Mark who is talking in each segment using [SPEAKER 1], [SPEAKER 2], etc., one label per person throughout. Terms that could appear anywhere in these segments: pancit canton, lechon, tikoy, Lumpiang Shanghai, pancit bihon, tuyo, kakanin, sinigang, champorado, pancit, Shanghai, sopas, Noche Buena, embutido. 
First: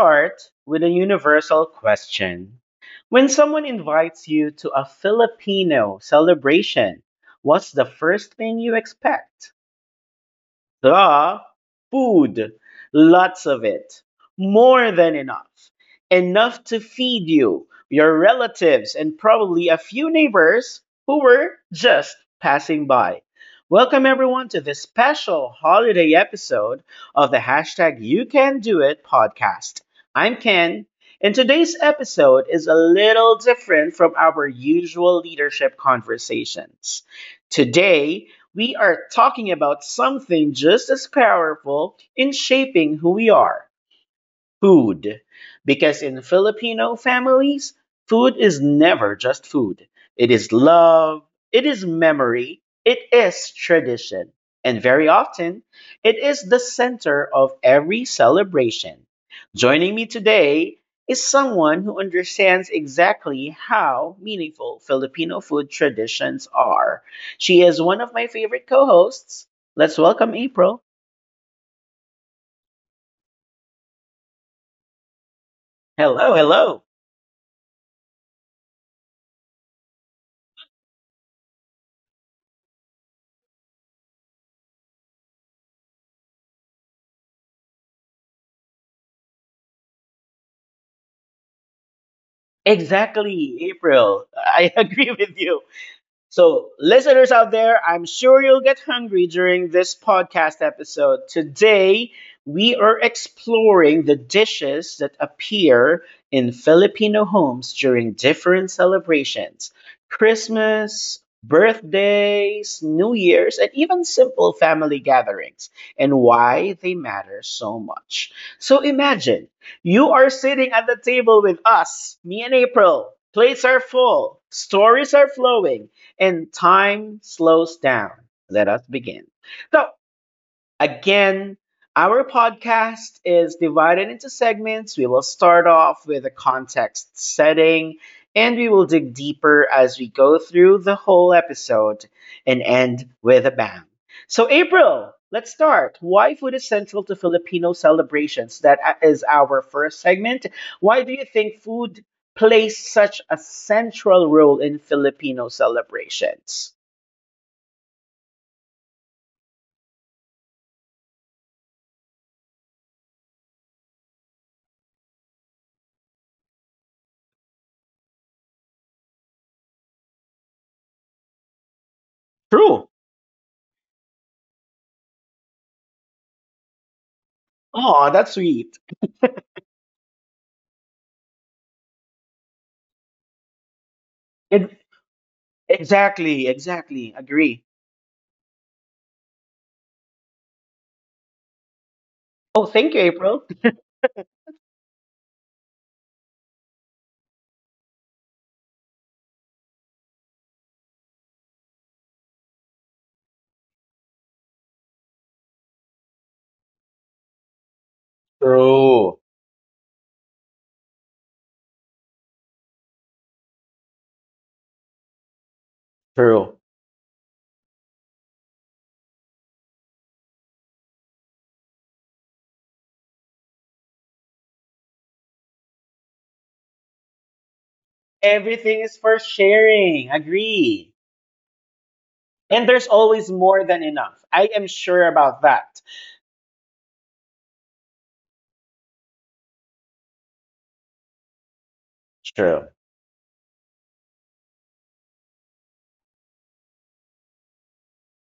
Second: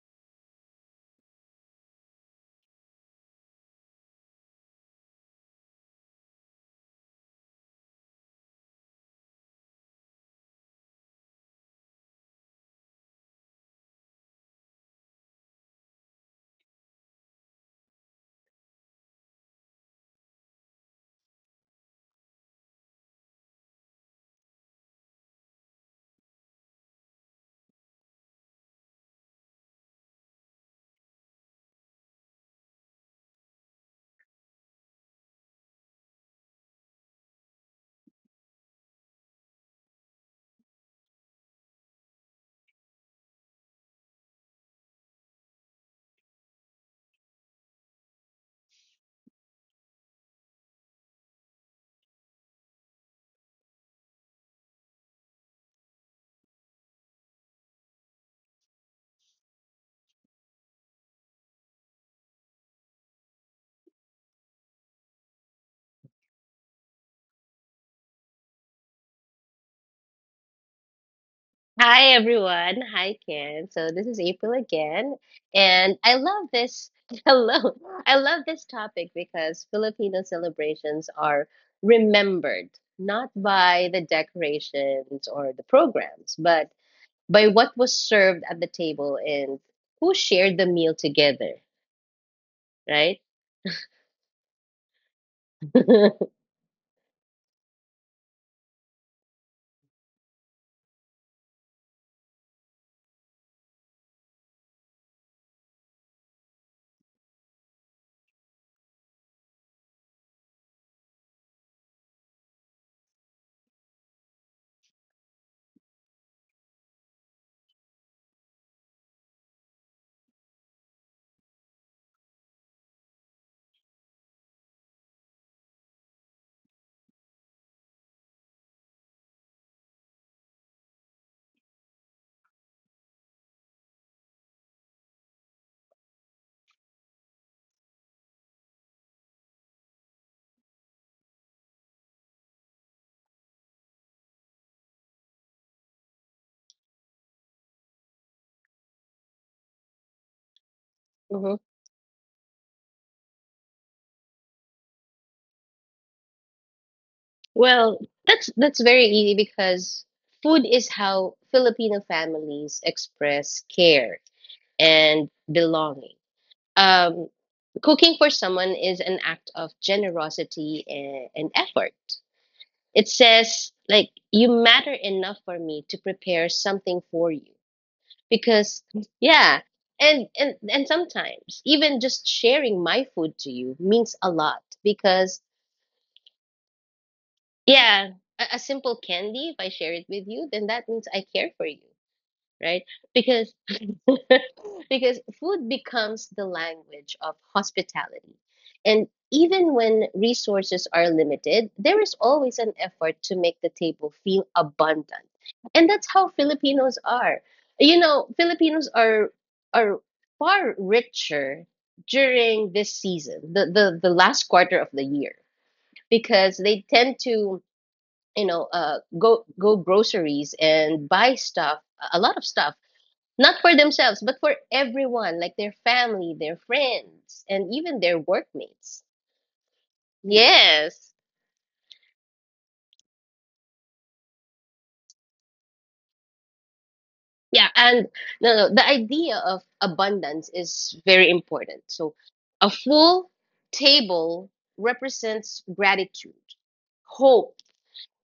[SPEAKER 1] start with a universal question. When someone invites you to a Filipino celebration, what's the first thing you expect? The food, lots of it, more than enough, enough to feed you, your relatives, and probably a few neighbors who were just passing by. Welcome everyone to this special holiday episode of the #YouCanDoIt podcast. I'm Ken, and today's episode is a little different from our usual leadership conversations. Today, we are talking about something just as powerful in shaping who we are, food, because in Filipino families, food is never just food. It is love, it is memory, it is tradition, and very often, it is the center of every celebration. Joining me today is someone who understands exactly how meaningful Filipino food traditions are. She is one of my favorite co hosts. Let's welcome April.
[SPEAKER 2] Hi everyone. Hi Ken. So this is April again, and I
[SPEAKER 1] Hello,
[SPEAKER 2] love
[SPEAKER 1] hello.
[SPEAKER 2] this. Hello. I love this topic because Filipino celebrations are remembered not by the decorations or the programs, but by what was served at the table and who shared the meal together, right?
[SPEAKER 1] Exactly, April. I agree with you. So, listeners out there, I'm sure you'll get hungry during this podcast episode. Today, we are exploring the dishes that appear in Filipino homes during different celebrations: Christmas, birthdays, New Year's, and even simple family gatherings, and why they matter so much. So, imagine you are sitting at the table with us, me and April. Plates are full, stories are flowing, and time slows down. Let us begin. So, again, our podcast is divided into segments. We will start off with a context setting, and we will dig deeper as we go through the whole episode and end with a bang. So, April, let's start. Why food is central to Filipino celebrations? That is our first segment. Why do you
[SPEAKER 2] Mhm.
[SPEAKER 1] think food plays such a central role in Filipino celebrations?
[SPEAKER 2] Well, that's very easy because food is how Filipino families express care and belonging. Um, Cooking for someone is an act of generosity and effort.
[SPEAKER 1] True.
[SPEAKER 2] It says like you matter enough for me to prepare something for you
[SPEAKER 1] Oh, that's sweet.
[SPEAKER 2] because yeah, and sometimes even just sharing my food to you means a lot
[SPEAKER 1] It
[SPEAKER 2] because
[SPEAKER 1] Exactly, exactly. Agree.
[SPEAKER 2] yeah, a simple candy, if I share it with you, then that means I care for you,
[SPEAKER 1] Oh,
[SPEAKER 2] right?
[SPEAKER 1] thank you, April.
[SPEAKER 2] Because because food becomes the language of hospitality. And even when resources are limited, there is always an effort to make the table feel abundant. And that's how Filipinos are. You know, Filipinos
[SPEAKER 1] True.
[SPEAKER 2] are far richer during this season, the last quarter of the year, because
[SPEAKER 1] True.
[SPEAKER 2] they tend to, you know, go groceries and buy stuff, a lot of stuff, not for themselves but for everyone, like their family, their friends, and even their
[SPEAKER 1] Everything is
[SPEAKER 2] workmates.
[SPEAKER 1] for sharing. Agree.
[SPEAKER 2] Yes.
[SPEAKER 1] And there's always more than enough. I am sure about that.
[SPEAKER 2] Yeah, and no, no, the idea of abundance is very important, so a
[SPEAKER 1] True.
[SPEAKER 2] full table represents gratitude, hope,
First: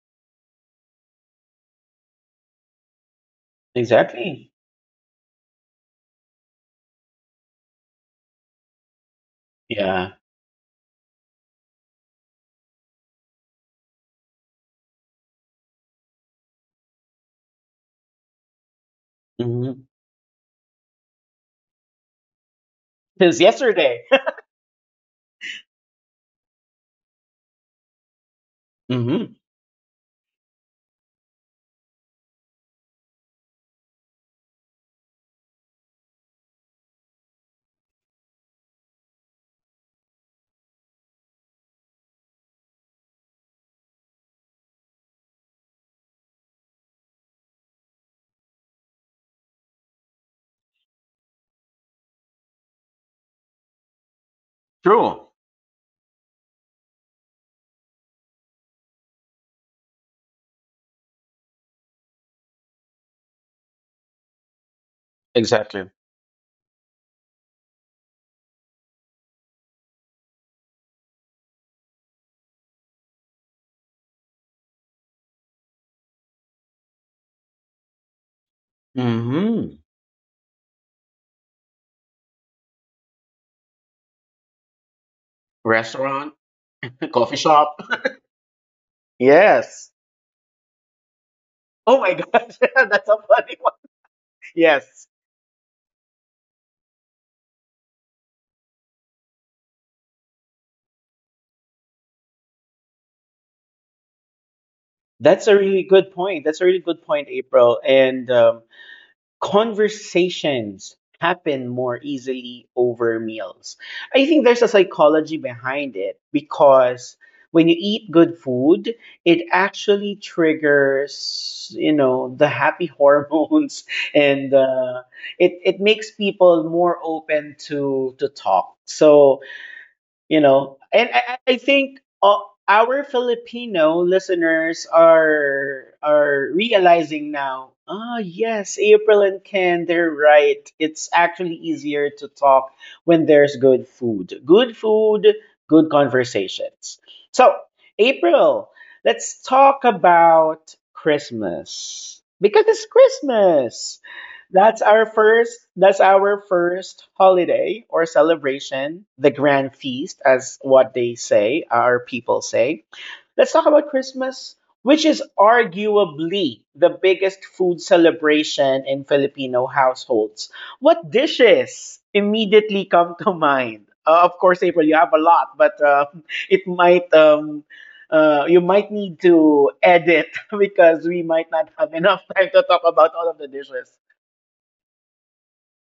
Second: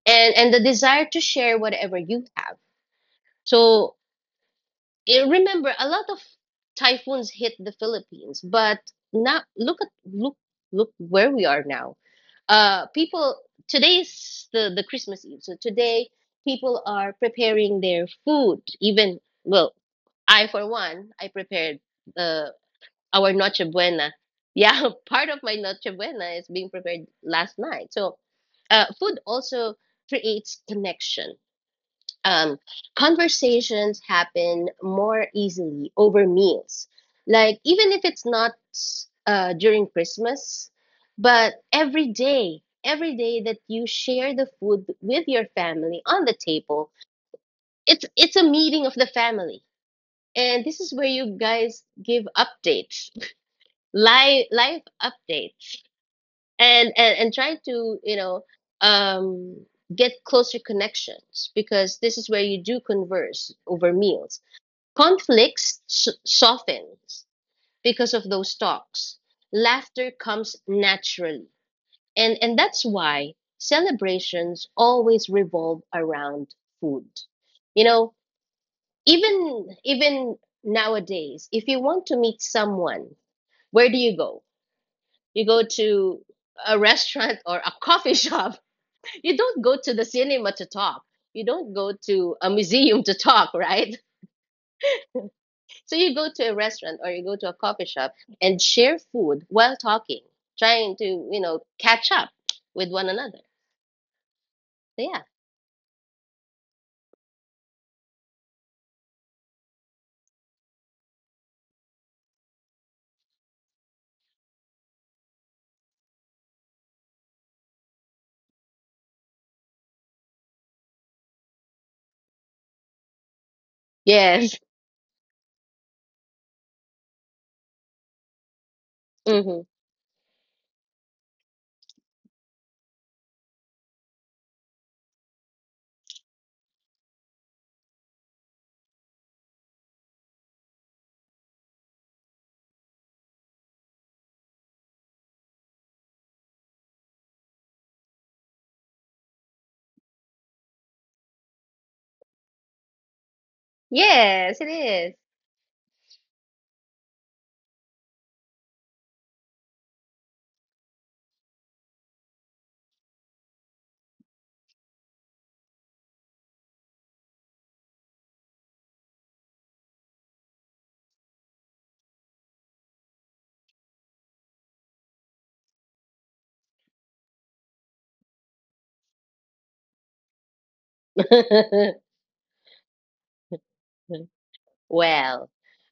[SPEAKER 2] and the desire to share whatever you have. So
[SPEAKER 1] Exactly.
[SPEAKER 2] remember a lot of typhoons hit the Philippines, but now look at
[SPEAKER 1] Yeah.
[SPEAKER 2] look look where we are now. People, today's the Christmas Eve, so today people are preparing their food. Even well,
[SPEAKER 1] Mm-hmm.
[SPEAKER 2] I for one, I prepared uh, our
[SPEAKER 1] Since
[SPEAKER 2] Noche
[SPEAKER 1] yesterday.
[SPEAKER 2] Buena. Yeah, part of my Noche Buena is being prepared last night. So food
[SPEAKER 1] Mm-hmm.
[SPEAKER 2] also creates connection. um, Conversations happen more easily over meals. Like, even if it's not during Christmas, but every day that you share the food with your family on the table, it's a meeting of the family. And this is where you guys give updates, live
[SPEAKER 1] True.
[SPEAKER 2] updates, and try to, you know, um get closer connections, because this is where you do converse over meals. Conflicts
[SPEAKER 1] Exactly.
[SPEAKER 2] softens because of those talks, laughter comes naturally, and that's why celebrations always revolve around food. You know, even
[SPEAKER 1] Mm-hmm.
[SPEAKER 2] even nowadays, if you want to meet someone, where do you go? You go to
[SPEAKER 1] Restaurant.
[SPEAKER 2] a
[SPEAKER 1] Coffee
[SPEAKER 2] restaurant or a
[SPEAKER 1] shop.
[SPEAKER 2] coffee shop. You don't go
[SPEAKER 1] Yes.
[SPEAKER 2] to the cinema to talk. You don't go
[SPEAKER 1] Oh my
[SPEAKER 2] to a
[SPEAKER 1] gosh.
[SPEAKER 2] museum
[SPEAKER 1] That's
[SPEAKER 2] to
[SPEAKER 1] a
[SPEAKER 2] talk,
[SPEAKER 1] funny one.
[SPEAKER 2] right?
[SPEAKER 1] Yes.
[SPEAKER 2] So you go to a restaurant or you go to a coffee shop and share food while talking, trying to, you know, catch up with one another. So yeah.
[SPEAKER 1] That's a really good point. That's a really good point, April. And conversations happen more easily over meals. I think there's a psychology behind it because when you eat good food, it actually triggers, you know, the happy hormones and
[SPEAKER 2] Yes.
[SPEAKER 1] it makes people more open to talk. So,
[SPEAKER 2] Hmm.
[SPEAKER 1] and I think, our Filipino listeners are realizing now, ah, yes, April and Ken, they're right. It's actually easier to talk when there's good food, good conversations. So, April, let's talk about Christmas because it's Christmas.
[SPEAKER 2] Yes,
[SPEAKER 1] that's our
[SPEAKER 2] it
[SPEAKER 1] first that's our first holiday or celebration, the grand feast, as what they say, our people say. Let's talk about Christmas, which is arguably the biggest food celebration in Filipino households. What dishes immediately come to mind? Of course, April, you have a lot, but it might, you might need to edit because we might not have
[SPEAKER 2] is.
[SPEAKER 1] enough time to talk about all of the dishes.
[SPEAKER 2] Well,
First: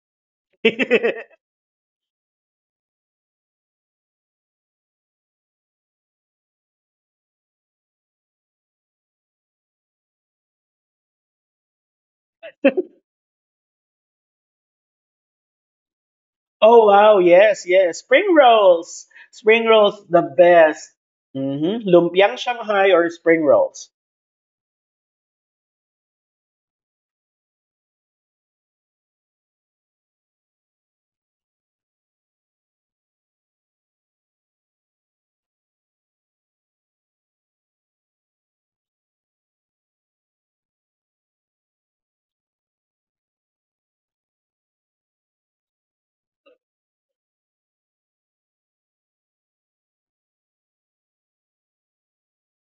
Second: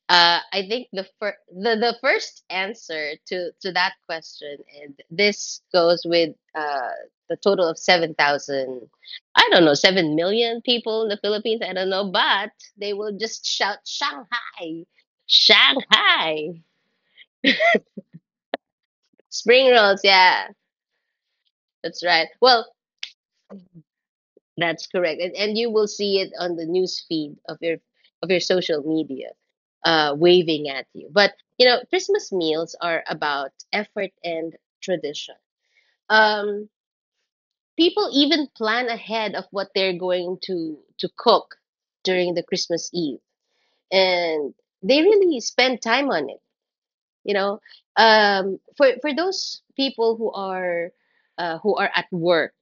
[SPEAKER 2] I think the first answer to that question, and this goes with the total of 7,000, I don't know, 7 million people in the Philippines, I don't know, but they will just shout Shanghai, Shanghai,
[SPEAKER 1] Oh wow, yes, yes. Spring rolls. Spring
[SPEAKER 2] spring rolls,
[SPEAKER 1] rolls the
[SPEAKER 2] yeah,
[SPEAKER 1] best. Mm-hmm.
[SPEAKER 2] that's right.
[SPEAKER 1] Lumpiang
[SPEAKER 2] Well,
[SPEAKER 1] Shanghai or spring rolls.
[SPEAKER 2] that's correct, and you will see it on the news feed of your social media, waving at you. But you know, Christmas meals are about effort and tradition. Um, People even plan ahead of what they're going to cook during the Christmas Eve, and they really spend time on it. You know, for those people who are at work,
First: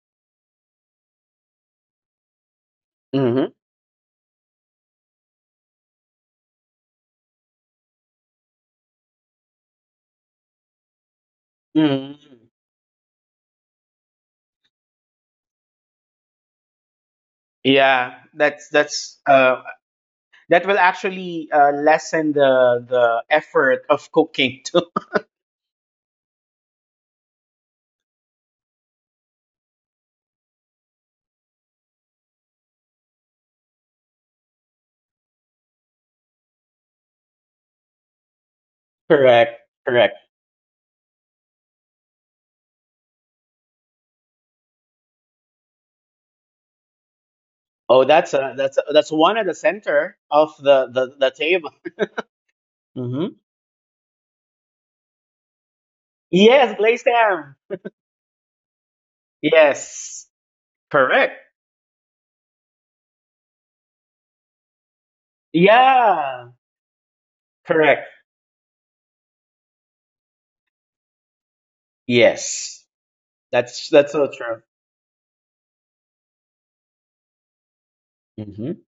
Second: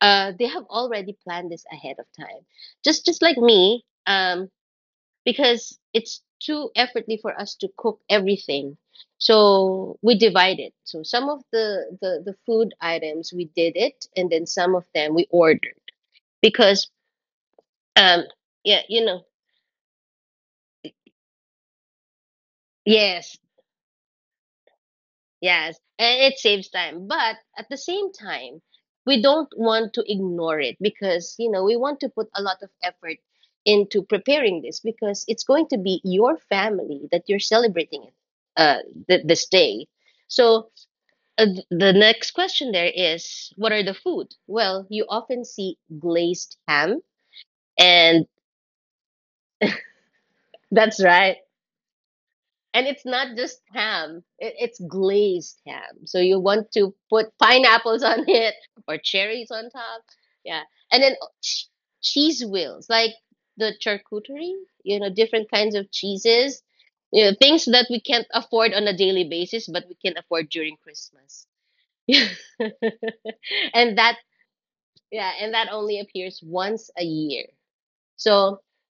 [SPEAKER 2] they have already planned this ahead of time, just like
[SPEAKER 1] Mm-hmm.
[SPEAKER 2] me, because it's too effortly for us to cook everything, so we divide it. So some of the
[SPEAKER 1] Mm-hmm.
[SPEAKER 2] food items we did it, and then some of them we ordered because
[SPEAKER 1] Yeah,
[SPEAKER 2] um yeah, you know.
[SPEAKER 1] that will actually lessen the
[SPEAKER 2] Yes.
[SPEAKER 1] effort of cooking too.
[SPEAKER 2] Yes, and it saves time. But at the same time, we don't want to ignore it because, you know, we want to put a lot of effort into preparing this, because it's going to be your family that you're celebrating it uh th this
[SPEAKER 1] Correct,
[SPEAKER 2] day.
[SPEAKER 1] correct.
[SPEAKER 2] So the next question there is, what are the food? Well, you often see glazed ham,
[SPEAKER 1] Oh,
[SPEAKER 2] and
[SPEAKER 1] that's a, that's one at the center of the
[SPEAKER 2] that's
[SPEAKER 1] the, the
[SPEAKER 2] right.
[SPEAKER 1] table.
[SPEAKER 2] And it's
[SPEAKER 1] Mm-hmm.
[SPEAKER 2] not just ham, it's glazed ham. So you want
[SPEAKER 1] Yes,
[SPEAKER 2] to
[SPEAKER 1] glazed
[SPEAKER 2] put
[SPEAKER 1] ham.
[SPEAKER 2] pineapples on it or cherries on top.
[SPEAKER 1] Yes,
[SPEAKER 2] Yeah. And then
[SPEAKER 1] correct.
[SPEAKER 2] ch- cheese wheels, like the charcuterie, you know, different kinds of
[SPEAKER 1] Yeah,
[SPEAKER 2] cheeses, you know, things that we
[SPEAKER 1] correct.
[SPEAKER 2] can't afford on a daily basis, but we can afford during Christmas.
[SPEAKER 1] Yes. That's
[SPEAKER 2] And
[SPEAKER 1] that's
[SPEAKER 2] that,
[SPEAKER 1] so true.
[SPEAKER 2] yeah, and that only appears once a year. So
[SPEAKER 1] Hmm.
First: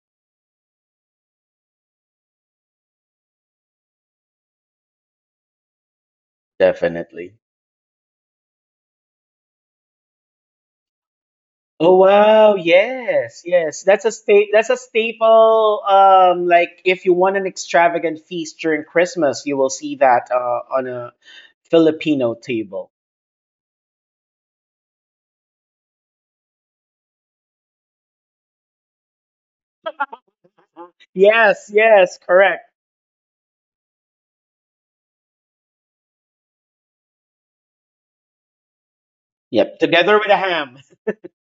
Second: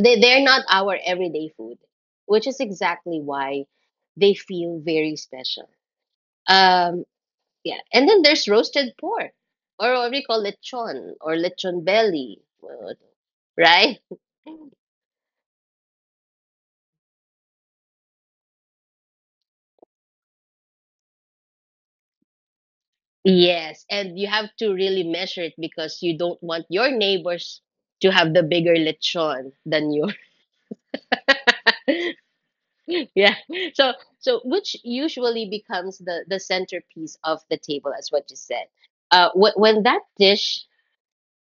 [SPEAKER 2] they they're not our everyday food, which is exactly why they feel very special. Um,
[SPEAKER 1] Definitely.
[SPEAKER 2] yeah, and then there's roasted pork, or what we call lechon or lechon
[SPEAKER 1] Oh
[SPEAKER 2] belly,
[SPEAKER 1] wow, yes, yes.
[SPEAKER 2] right?
[SPEAKER 1] That's a staple. Like if you want an extravagant feast during Christmas, you will see that on a Filipino table.
[SPEAKER 2] Yes, and you have to really measure it because you don't want your neighbors to have the bigger lechon than you.
[SPEAKER 1] Yes, yes, correct.
[SPEAKER 2] Yeah, so so which usually becomes the centerpiece of the table, as what you said. Wh-
[SPEAKER 1] Yep,
[SPEAKER 2] when that
[SPEAKER 1] together with a
[SPEAKER 2] dish
[SPEAKER 1] ham.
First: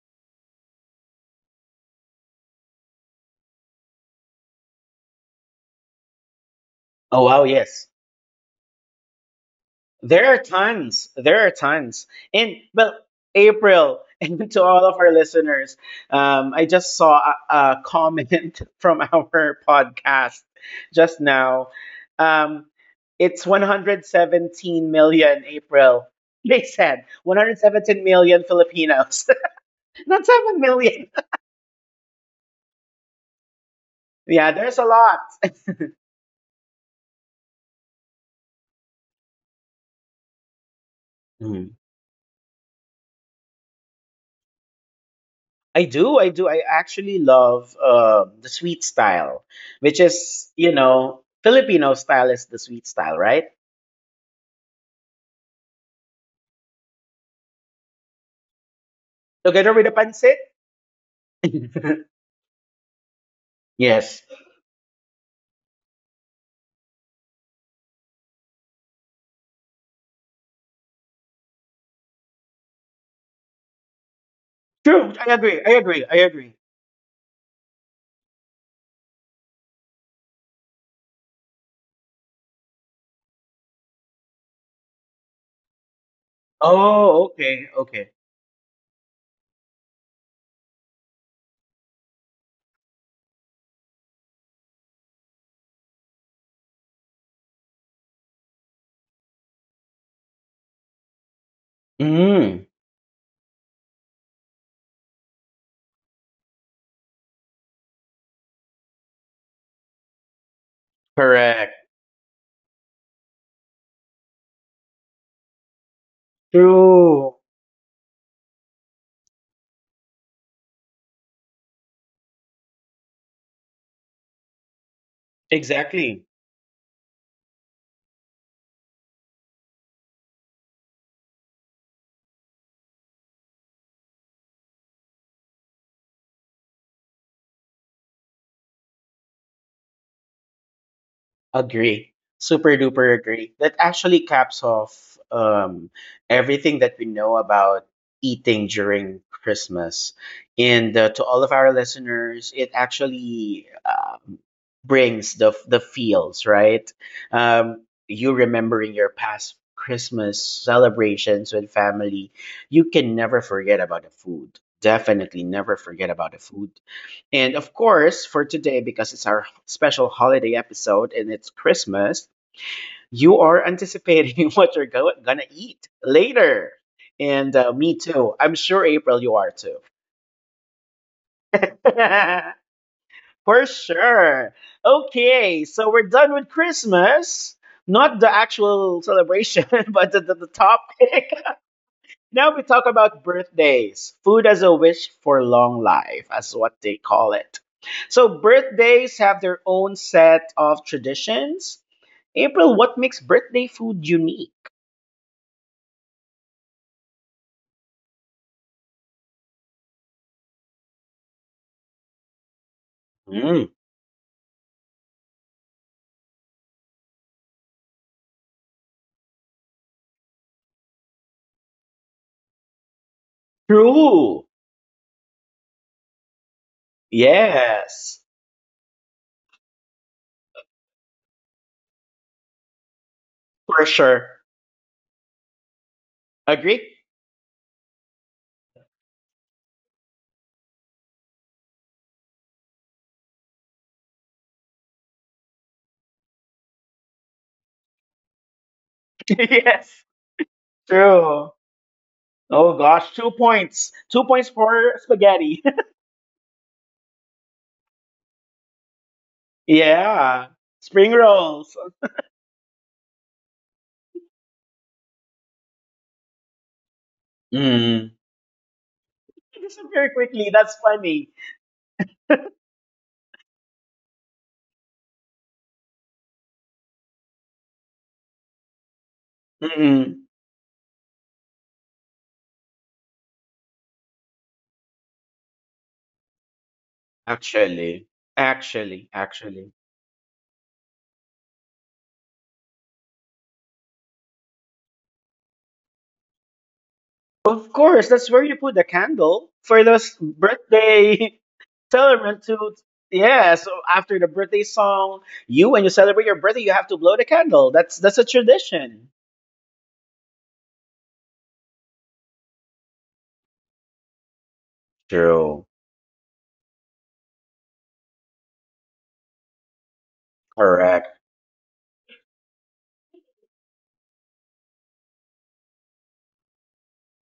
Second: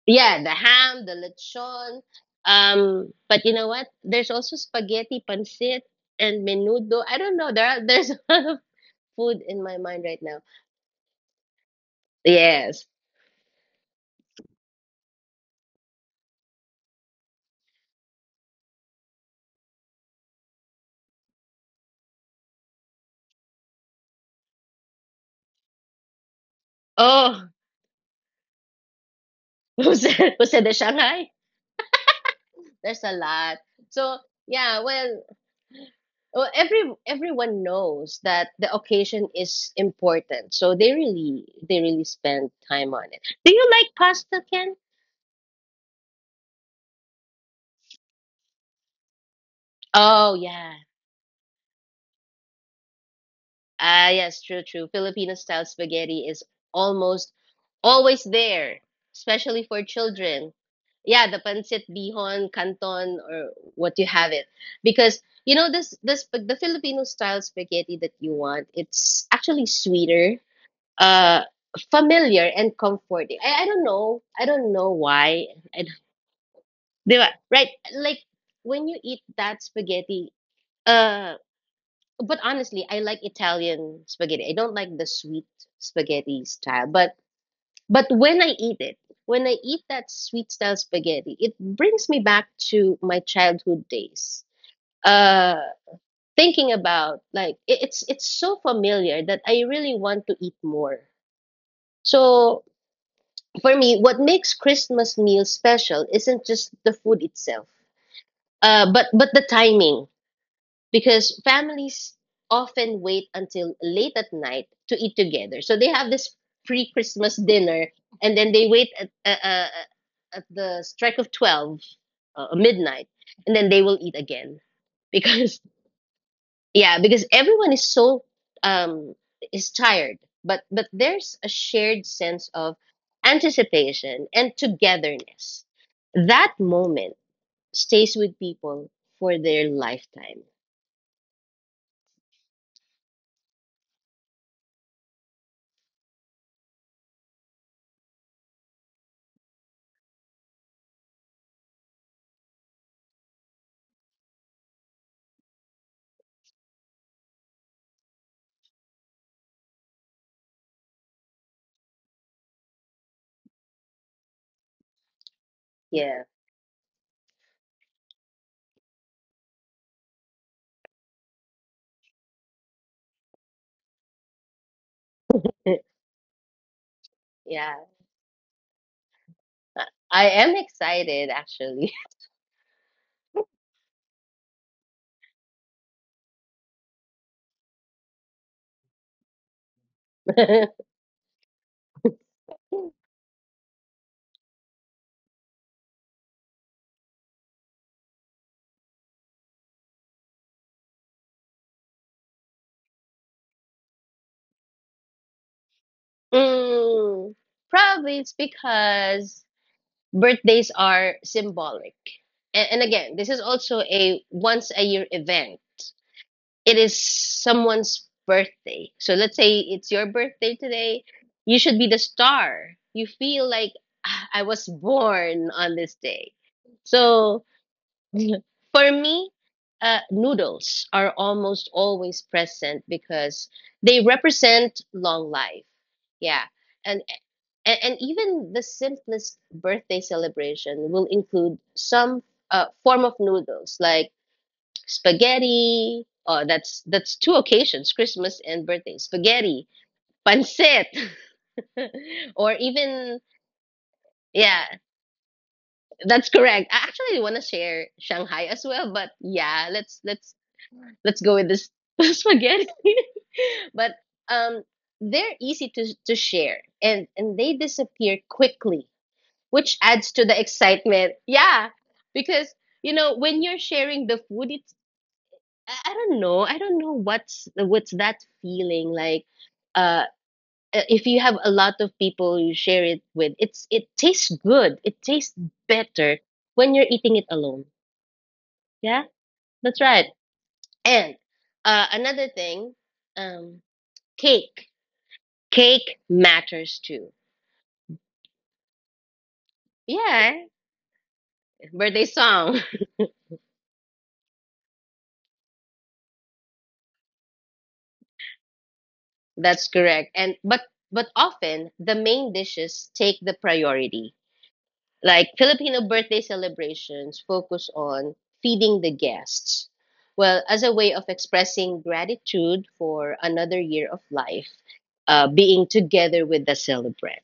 [SPEAKER 2] Yeah, the ham, the lechon. But you know what? There's also spaghetti, pancit, and menudo. I
[SPEAKER 1] Oh
[SPEAKER 2] don't
[SPEAKER 1] wow,
[SPEAKER 2] know. There are,
[SPEAKER 1] yes.
[SPEAKER 2] there's a lot of food in my mind right
[SPEAKER 1] There are
[SPEAKER 2] now.
[SPEAKER 1] tons. There are tons. And,
[SPEAKER 2] Yes.
[SPEAKER 1] well, April, and to all of our listeners, I just saw a comment from our podcast just now. Um, it's 117 million, April. They said
[SPEAKER 2] Oh,
[SPEAKER 1] 117 million Filipinos, not
[SPEAKER 2] who
[SPEAKER 1] 7
[SPEAKER 2] said the
[SPEAKER 1] million.
[SPEAKER 2] Shanghai? There's a lot. So
[SPEAKER 1] Yeah, there's
[SPEAKER 2] yeah,
[SPEAKER 1] a lot.
[SPEAKER 2] well, well, everyone knows that the occasion is important, so they really spend time on it. Do you like pasta, Ken?
[SPEAKER 1] I do, I do. I actually love the sweet style, which
[SPEAKER 2] Oh
[SPEAKER 1] is, you
[SPEAKER 2] yeah.
[SPEAKER 1] know, Filipino style is the sweet style, right?
[SPEAKER 2] Ah, yes, true. Filipino style spaghetti is almost always there, especially
[SPEAKER 1] Together
[SPEAKER 2] for
[SPEAKER 1] with the pancit.
[SPEAKER 2] children. Yeah, the pancit bihon, canton, or what you
[SPEAKER 1] Yes.
[SPEAKER 2] have it. Because you know this this the Filipino style spaghetti that you want, it's actually sweeter, uh, familiar and comforting. I don't know. I don't know
[SPEAKER 1] True. I
[SPEAKER 2] why.
[SPEAKER 1] agree. I
[SPEAKER 2] I, don't-
[SPEAKER 1] agree. I agree.
[SPEAKER 2] Di ba? Right? Like when you eat that spaghetti, uh but honestly, I like Italian spaghetti. I don't like the sweet spaghetti style. But
[SPEAKER 1] Oh, okay. Okay.
[SPEAKER 2] when I eat it, when I eat that sweet style spaghetti, it brings me back to my childhood days. Uh, Thinking about like it's so familiar that I really want to eat more. So
[SPEAKER 1] Mm,
[SPEAKER 2] for me, what makes Christmas meal special isn't just the food itself, but the timing because
[SPEAKER 1] correct.
[SPEAKER 2] families often wait until late at night to eat together. So they have this pre Christmas
[SPEAKER 1] True.
[SPEAKER 2] dinner, and then they wait at the strike of 12, midnight, and then they will eat again. Because,
[SPEAKER 1] Exactly.
[SPEAKER 2] yeah, because everyone is so, um, is tired. But there's a shared sense of anticipation and togetherness. That moment stays with people for their lifetime.
[SPEAKER 1] Agree. Super duper agree. That actually caps off everything that we know about eating during Christmas. And to all of our listeners, it actually brings the feels, right? Um, you remembering your past Christmas celebrations with family, you can never forget about the food. Definitely never forget
[SPEAKER 2] Yeah.
[SPEAKER 1] about the food. And of course, for today, because it's our special holiday episode and it's Christmas, you are anticipating what you're gonna eat later. And
[SPEAKER 2] Yeah,
[SPEAKER 1] me too. I'm sure, April, you are too.
[SPEAKER 2] I I am excited actually.
[SPEAKER 1] For sure. Okay, so we're done with Christmas. Not the actual celebration, but the topic. Now we talk about birthdays. Food as a wish for long life, as what they call it. So birthdays have their own set of traditions. April, what makes birthday food unique?
[SPEAKER 2] Mm, probably it's because birthdays are symbolic. And again, this is
[SPEAKER 1] Mm,
[SPEAKER 2] also a once a year event. It is someone's birthday. So let's say it's your birthday today, you should be the star. You feel like, "Ah, I
[SPEAKER 1] true.
[SPEAKER 2] was born on this day." So.
[SPEAKER 1] Yes.
[SPEAKER 2] For me, noodles are almost always present because
[SPEAKER 1] For
[SPEAKER 2] they
[SPEAKER 1] sure.
[SPEAKER 2] represent long life. Yeah.
[SPEAKER 1] Agree?
[SPEAKER 2] And, and even the simplest birthday celebration will include some form of noodles, like spaghetti. Oh, that's two occasions, Christmas and birthday. Spaghetti,
[SPEAKER 1] Yes.
[SPEAKER 2] pancit,
[SPEAKER 1] True.
[SPEAKER 2] or
[SPEAKER 1] Oh gosh,
[SPEAKER 2] even
[SPEAKER 1] two points. Two points
[SPEAKER 2] yeah,
[SPEAKER 1] for spaghetti.
[SPEAKER 2] that's correct. I actually want to share Shanghai as well, but yeah,
[SPEAKER 1] Yeah. Spring
[SPEAKER 2] let's go with this
[SPEAKER 1] rolls.
[SPEAKER 2] spaghetti. But um, they're easy to share, and they
[SPEAKER 1] Mm.
[SPEAKER 2] disappear quickly, which
[SPEAKER 1] Just very
[SPEAKER 2] adds to the
[SPEAKER 1] quickly. That's
[SPEAKER 2] excitement.
[SPEAKER 1] funny.
[SPEAKER 2] Yeah, because you know when you're sharing the food, it's I don't know what's that feeling like. Uh,
[SPEAKER 1] Mm-mm.
[SPEAKER 2] if you have a lot of people you share it with, it's it tastes good. It tastes better when you're eating it alone.
[SPEAKER 1] Actually,
[SPEAKER 2] Yeah,
[SPEAKER 1] actually, actually.
[SPEAKER 2] that's right. And another thing, um. Cake. Cake matters too.
[SPEAKER 1] Of course, that's where you put the candle for those
[SPEAKER 2] Yeah,
[SPEAKER 1] birthday
[SPEAKER 2] birthday
[SPEAKER 1] celebrant
[SPEAKER 2] song.
[SPEAKER 1] to. Yeah, so after the birthday song, you when you celebrate your birthday, you have to blow the candle. That's a tradition.
[SPEAKER 2] That's correct. And but often the main dishes take the priority. Like
[SPEAKER 1] True.
[SPEAKER 2] Filipino birthday celebrations focus on feeding the guests. Well, as a way of expressing gratitude for another year of life, being together with the celebrant,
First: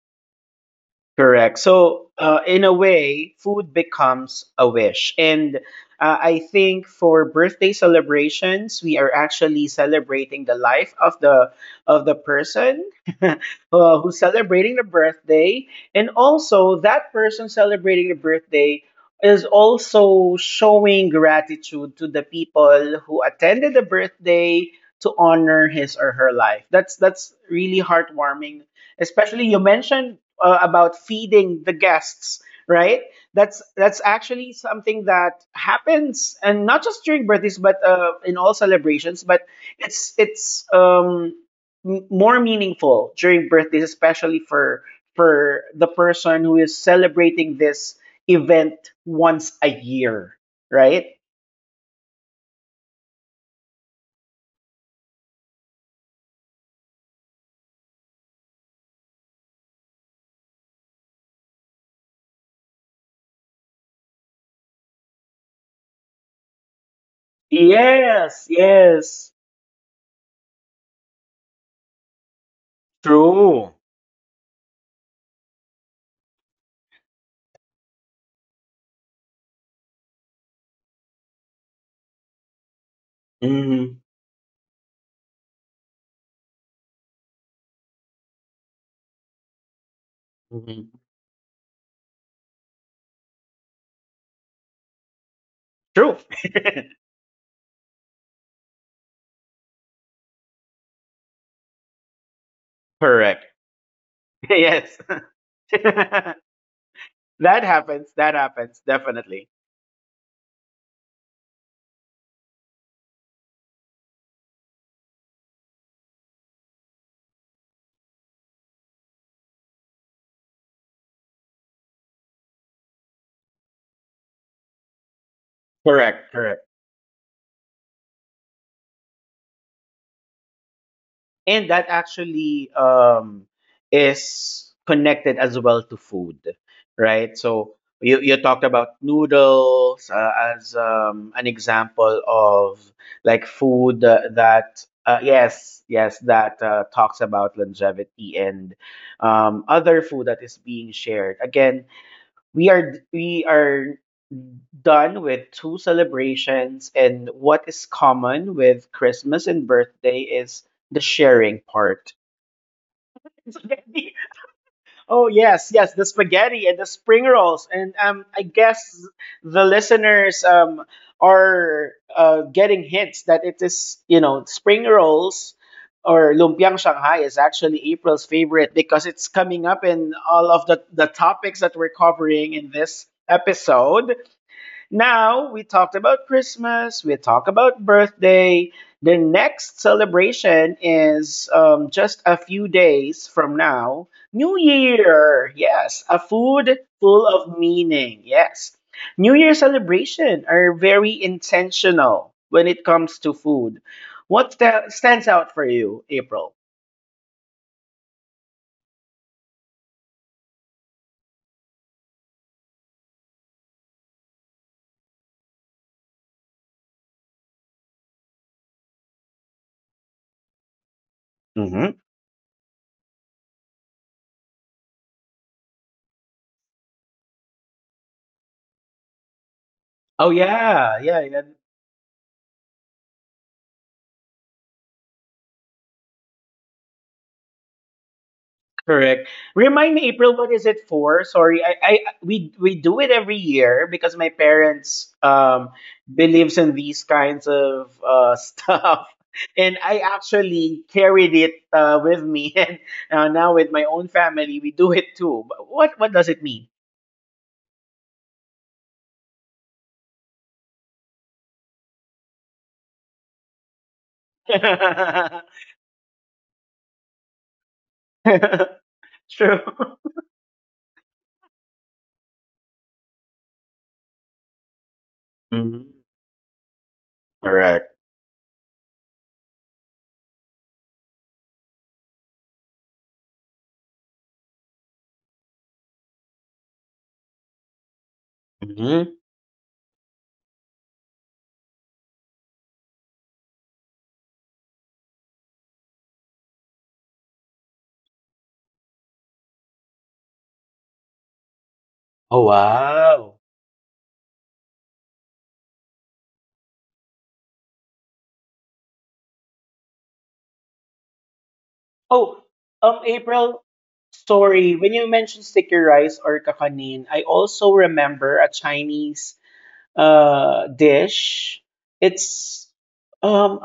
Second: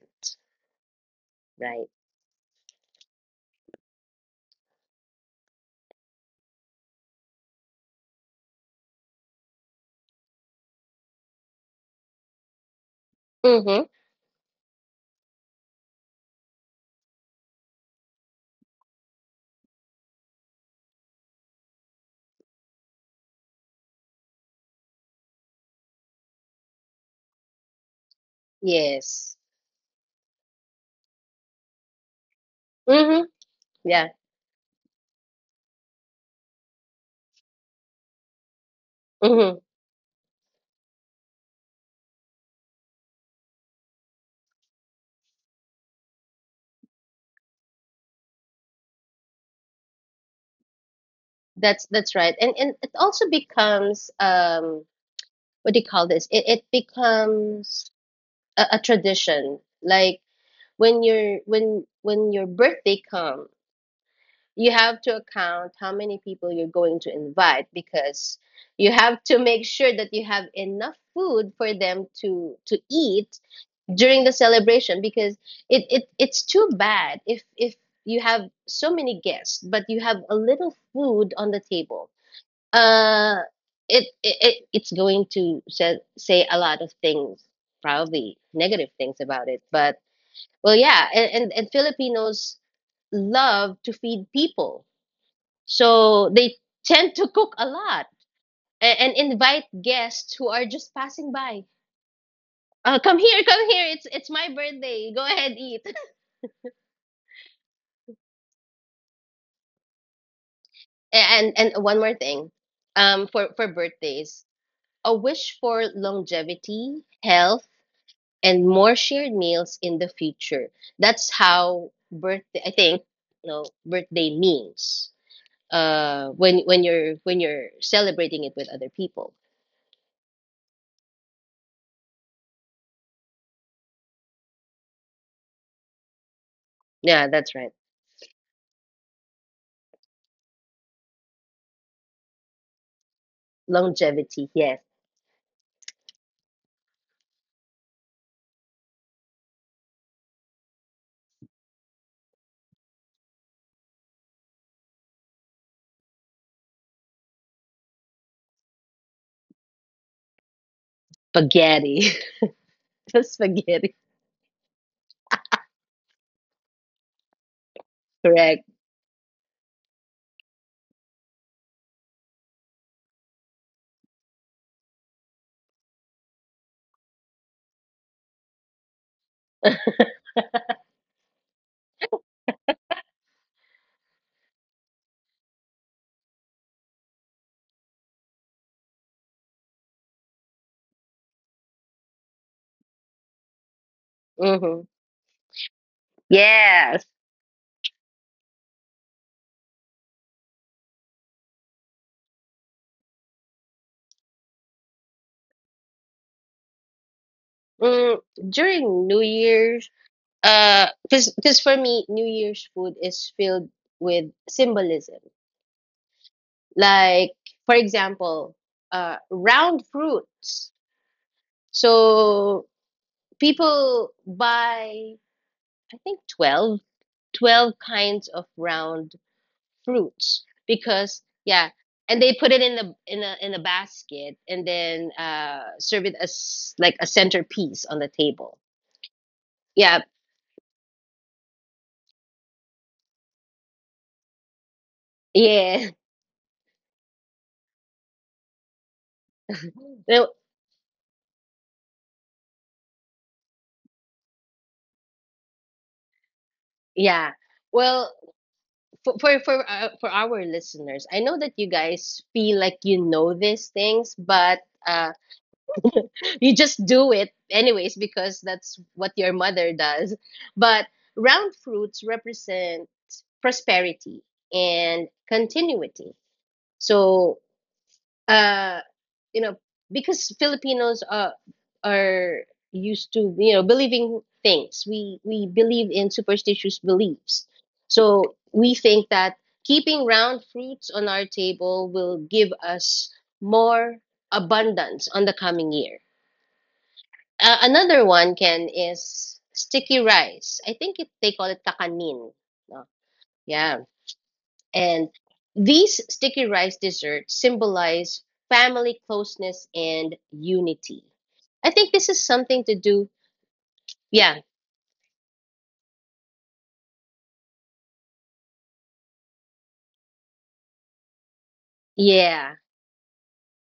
[SPEAKER 1] Correct.
[SPEAKER 2] right?
[SPEAKER 1] So, in a way, food becomes a wish. And I think for birthday celebrations, we are actually celebrating the life of the person uh,
[SPEAKER 2] Mm-hmm.
[SPEAKER 1] who's celebrating the birthday, and also that person celebrating the birthday is also showing gratitude to the people who attended the birthday to honor his or her life. That's really heartwarming.
[SPEAKER 2] Yes.
[SPEAKER 1] Especially you mentioned about feeding the guests, right?
[SPEAKER 2] Mm-hmm.
[SPEAKER 1] That's
[SPEAKER 2] Yeah.
[SPEAKER 1] actually something that happens, and not just during birthdays, but in all celebrations. But
[SPEAKER 2] Mm-hmm.
[SPEAKER 1] it's more meaningful during birthdays, especially for the person who is celebrating this event once a year, right?
[SPEAKER 2] That's right. And it also becomes what do you call this? It becomes a tradition. Like when your birthday comes, you have to account how many people you're going to invite, because
[SPEAKER 1] Yes,
[SPEAKER 2] you have
[SPEAKER 1] yes,
[SPEAKER 2] to make sure that you have enough food for them to eat
[SPEAKER 1] true.
[SPEAKER 2] during the celebration, because it it's too bad if you have so many guests but you have a little food on the table, uh,
[SPEAKER 1] Hmm.
[SPEAKER 2] it, it's going to say, say a lot of things, probably negative things about it. But well,
[SPEAKER 1] Hmm.
[SPEAKER 2] yeah, and Filipinos love to feed people,
[SPEAKER 1] True.
[SPEAKER 2] so they tend to cook a lot, and invite guests who are just passing by. Come here,
[SPEAKER 1] Correct.
[SPEAKER 2] come here. It's my
[SPEAKER 1] Yes.
[SPEAKER 2] birthday. Go ahead, eat.
[SPEAKER 1] That happens. That happens definitely.
[SPEAKER 2] And one more thing, for birthdays, a wish for longevity, health, and more shared meals in the future. That's how birthday, I think, you know birthday means
[SPEAKER 1] Correct,
[SPEAKER 2] uh when
[SPEAKER 1] correct.
[SPEAKER 2] when you're when you're celebrating it with other people.
[SPEAKER 1] And that actually is connected as well to food,
[SPEAKER 2] Yeah,
[SPEAKER 1] right?
[SPEAKER 2] that's right.
[SPEAKER 1] So you talked about noodles as an example of like food,
[SPEAKER 2] Longevity, yes.
[SPEAKER 1] that, yes, yes, that talks about longevity, and other food that is being shared. Again, we are done with two celebrations, and what is common with Christmas and birthday is the sharing
[SPEAKER 2] Spaghetti.
[SPEAKER 1] part.
[SPEAKER 2] The spaghetti.
[SPEAKER 1] Spaghetti. Oh, yes, yes, the spaghetti and the spring rolls. And I
[SPEAKER 2] Correct.
[SPEAKER 1] guess the listeners, are, getting hints that it is, spring rolls or lumpiang shanghai is actually April's favorite, because it's coming up in all of the topics that we're covering in this episode. Now we talked about Christmas, we talked about birthday. The next celebration is just a few days from now. New
[SPEAKER 2] Mm-hmm.
[SPEAKER 1] Year, yes, a food
[SPEAKER 2] Yes.
[SPEAKER 1] full of meaning, yes. New Year celebration are very intentional when it comes to food. What stands out for you, April?
[SPEAKER 2] Mm, during New Year's, 'cause for me, New Year's food is filled with symbolism. Like, for example, round fruits.
[SPEAKER 1] Hmm.
[SPEAKER 2] So people buy, I think 12, 12 kinds of round
[SPEAKER 1] Oh
[SPEAKER 2] fruits
[SPEAKER 1] yeah, yeah,
[SPEAKER 2] because,
[SPEAKER 1] yeah.
[SPEAKER 2] yeah, and they put it in a basket and then serve it as like a centerpiece on the table.
[SPEAKER 1] Correct. Remind
[SPEAKER 2] Yeah,
[SPEAKER 1] me, April, what is it for? Sorry, I we do it every year because my parents
[SPEAKER 2] yeah.
[SPEAKER 1] believes in these kinds of stuff, and I
[SPEAKER 2] Well,
[SPEAKER 1] actually carried it with me, and now with my own family, we do it too. But what does it mean?
[SPEAKER 2] yeah. Well, for our listeners, I know that you guys feel like you know these things, but, uh, you just do it anyways because that's what your
[SPEAKER 1] True.
[SPEAKER 2] mother does. But round fruits represent prosperity and
[SPEAKER 1] Mhm.
[SPEAKER 2] continuity. So,
[SPEAKER 1] Correct.
[SPEAKER 2] uh, you know, because Filipinos are used to, you know, believing things. We believe in superstitious beliefs. So we think
[SPEAKER 1] Mhm.
[SPEAKER 2] that keeping round fruits on our table will give us more abundance on the coming year. Uh, another one can is sticky rice. I think it, they call it kakanin.
[SPEAKER 1] Oh
[SPEAKER 2] No?
[SPEAKER 1] wow.
[SPEAKER 2] Yeah. And these sticky rice desserts symbolize family closeness and unity. I think this is
[SPEAKER 1] Oh,
[SPEAKER 2] something to do.
[SPEAKER 1] April,
[SPEAKER 2] Yeah.
[SPEAKER 1] sorry. When you mentioned sticky rice or kakanin, I also remember a Chinese dish.
[SPEAKER 2] Yeah.
[SPEAKER 1] It's um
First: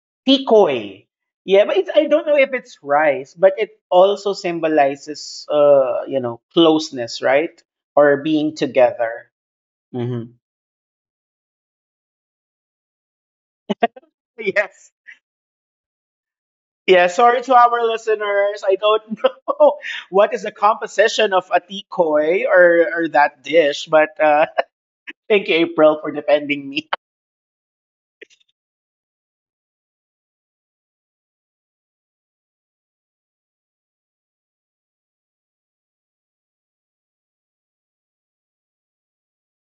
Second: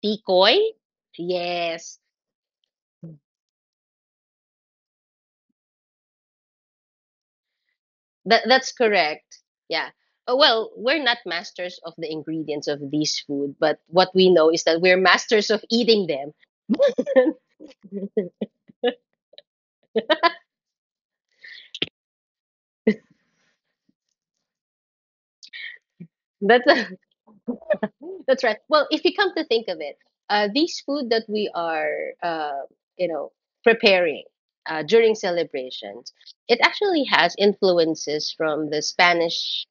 [SPEAKER 2] Tikoy?
[SPEAKER 1] tikoy. Yeah, but it's,
[SPEAKER 2] Yes.
[SPEAKER 1] I don't know if it's rice, but it also symbolizes, closeness, right? Or
[SPEAKER 2] That,
[SPEAKER 1] being
[SPEAKER 2] that's
[SPEAKER 1] together.
[SPEAKER 2] correct. Yeah.
[SPEAKER 1] Hmm.
[SPEAKER 2] Well, we're not masters of the ingredients of these food, but what we know is that
[SPEAKER 1] Yes.
[SPEAKER 2] we're masters of eating them.
[SPEAKER 1] Yeah, sorry to our listeners. I don't know what is the composition of a tikoy or that dish, but thank you, April, for
[SPEAKER 2] That's...
[SPEAKER 1] defending me.
[SPEAKER 2] That's right. Well, if you come to think of it, these food that we are, uh, you know, preparing, during celebrations, it actually has influences from the Spanish,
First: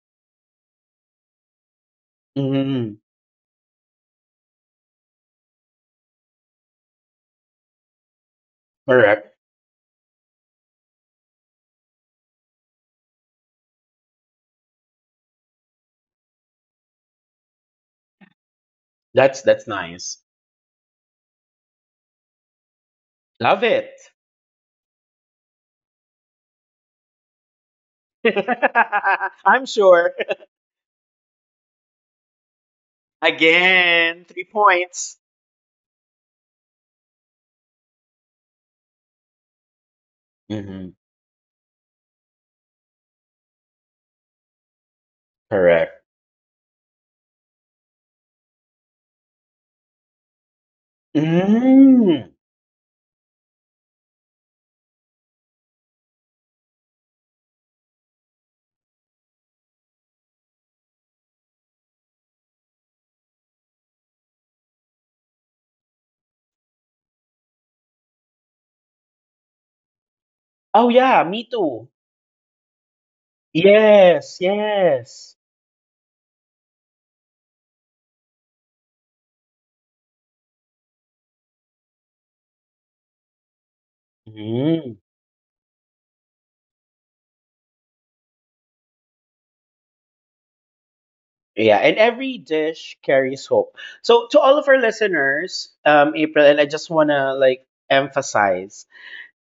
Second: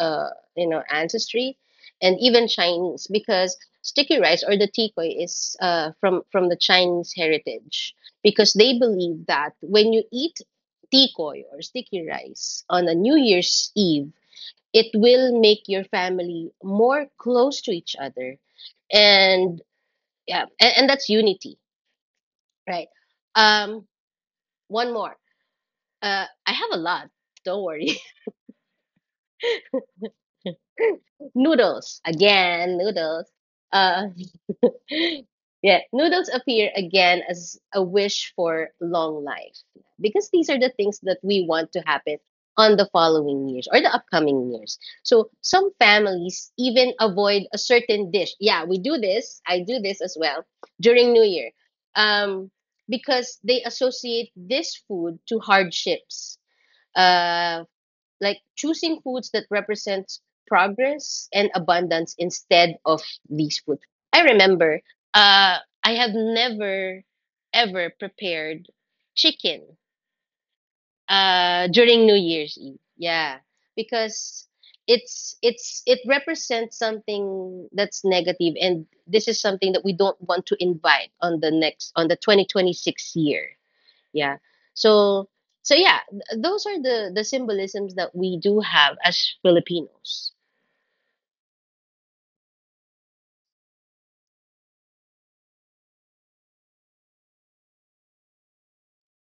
[SPEAKER 2] uh, you know, ancestry, and even
[SPEAKER 1] Mm,
[SPEAKER 2] Chinese, because sticky rice or the tikoy is, from the Chinese heritage, because they believe
[SPEAKER 1] correct.
[SPEAKER 2] that when you eat tikoy or sticky rice on a New Year's Eve, it will make your family more close to each other,
[SPEAKER 1] That's
[SPEAKER 2] and
[SPEAKER 1] that's nice.
[SPEAKER 2] yeah, and that's unity, right?
[SPEAKER 1] Love
[SPEAKER 2] Um,
[SPEAKER 1] it.
[SPEAKER 2] one more. Uh, I have a lot, don't worry.
[SPEAKER 1] I'm sure.
[SPEAKER 2] Noodles, again, noodles. Uh,
[SPEAKER 1] Again, three points.
[SPEAKER 2] Yeah, noodles appear again as a wish for long life because these are the
[SPEAKER 1] Mm-hmm.
[SPEAKER 2] things that we want to happen on the following years or the upcoming years. So some
[SPEAKER 1] Correct.
[SPEAKER 2] families even avoid a certain dish. Yeah, we do this. I do this as well during New Year,
[SPEAKER 1] Mm.
[SPEAKER 2] um, because they associate this food to hardships. Uh, like choosing foods that represents progress and abundance instead of these foods. I remember, uh, I have never ever prepared chicken,
[SPEAKER 1] Oh yeah, me
[SPEAKER 2] uh,
[SPEAKER 1] too.
[SPEAKER 2] during New Year's Eve. Yeah,
[SPEAKER 1] Yes,
[SPEAKER 2] because
[SPEAKER 1] yes.
[SPEAKER 2] it represents something that's negative, and this is something that we don't want to invite on the next on the 2026 year, yeah.
[SPEAKER 1] Mm.
[SPEAKER 2] So so yeah, those are the symbolisms that we do have as Filipinos.
[SPEAKER 1] Yeah, and every dish carries hope. So to all of our listeners, April, and I just wanna like emphasize,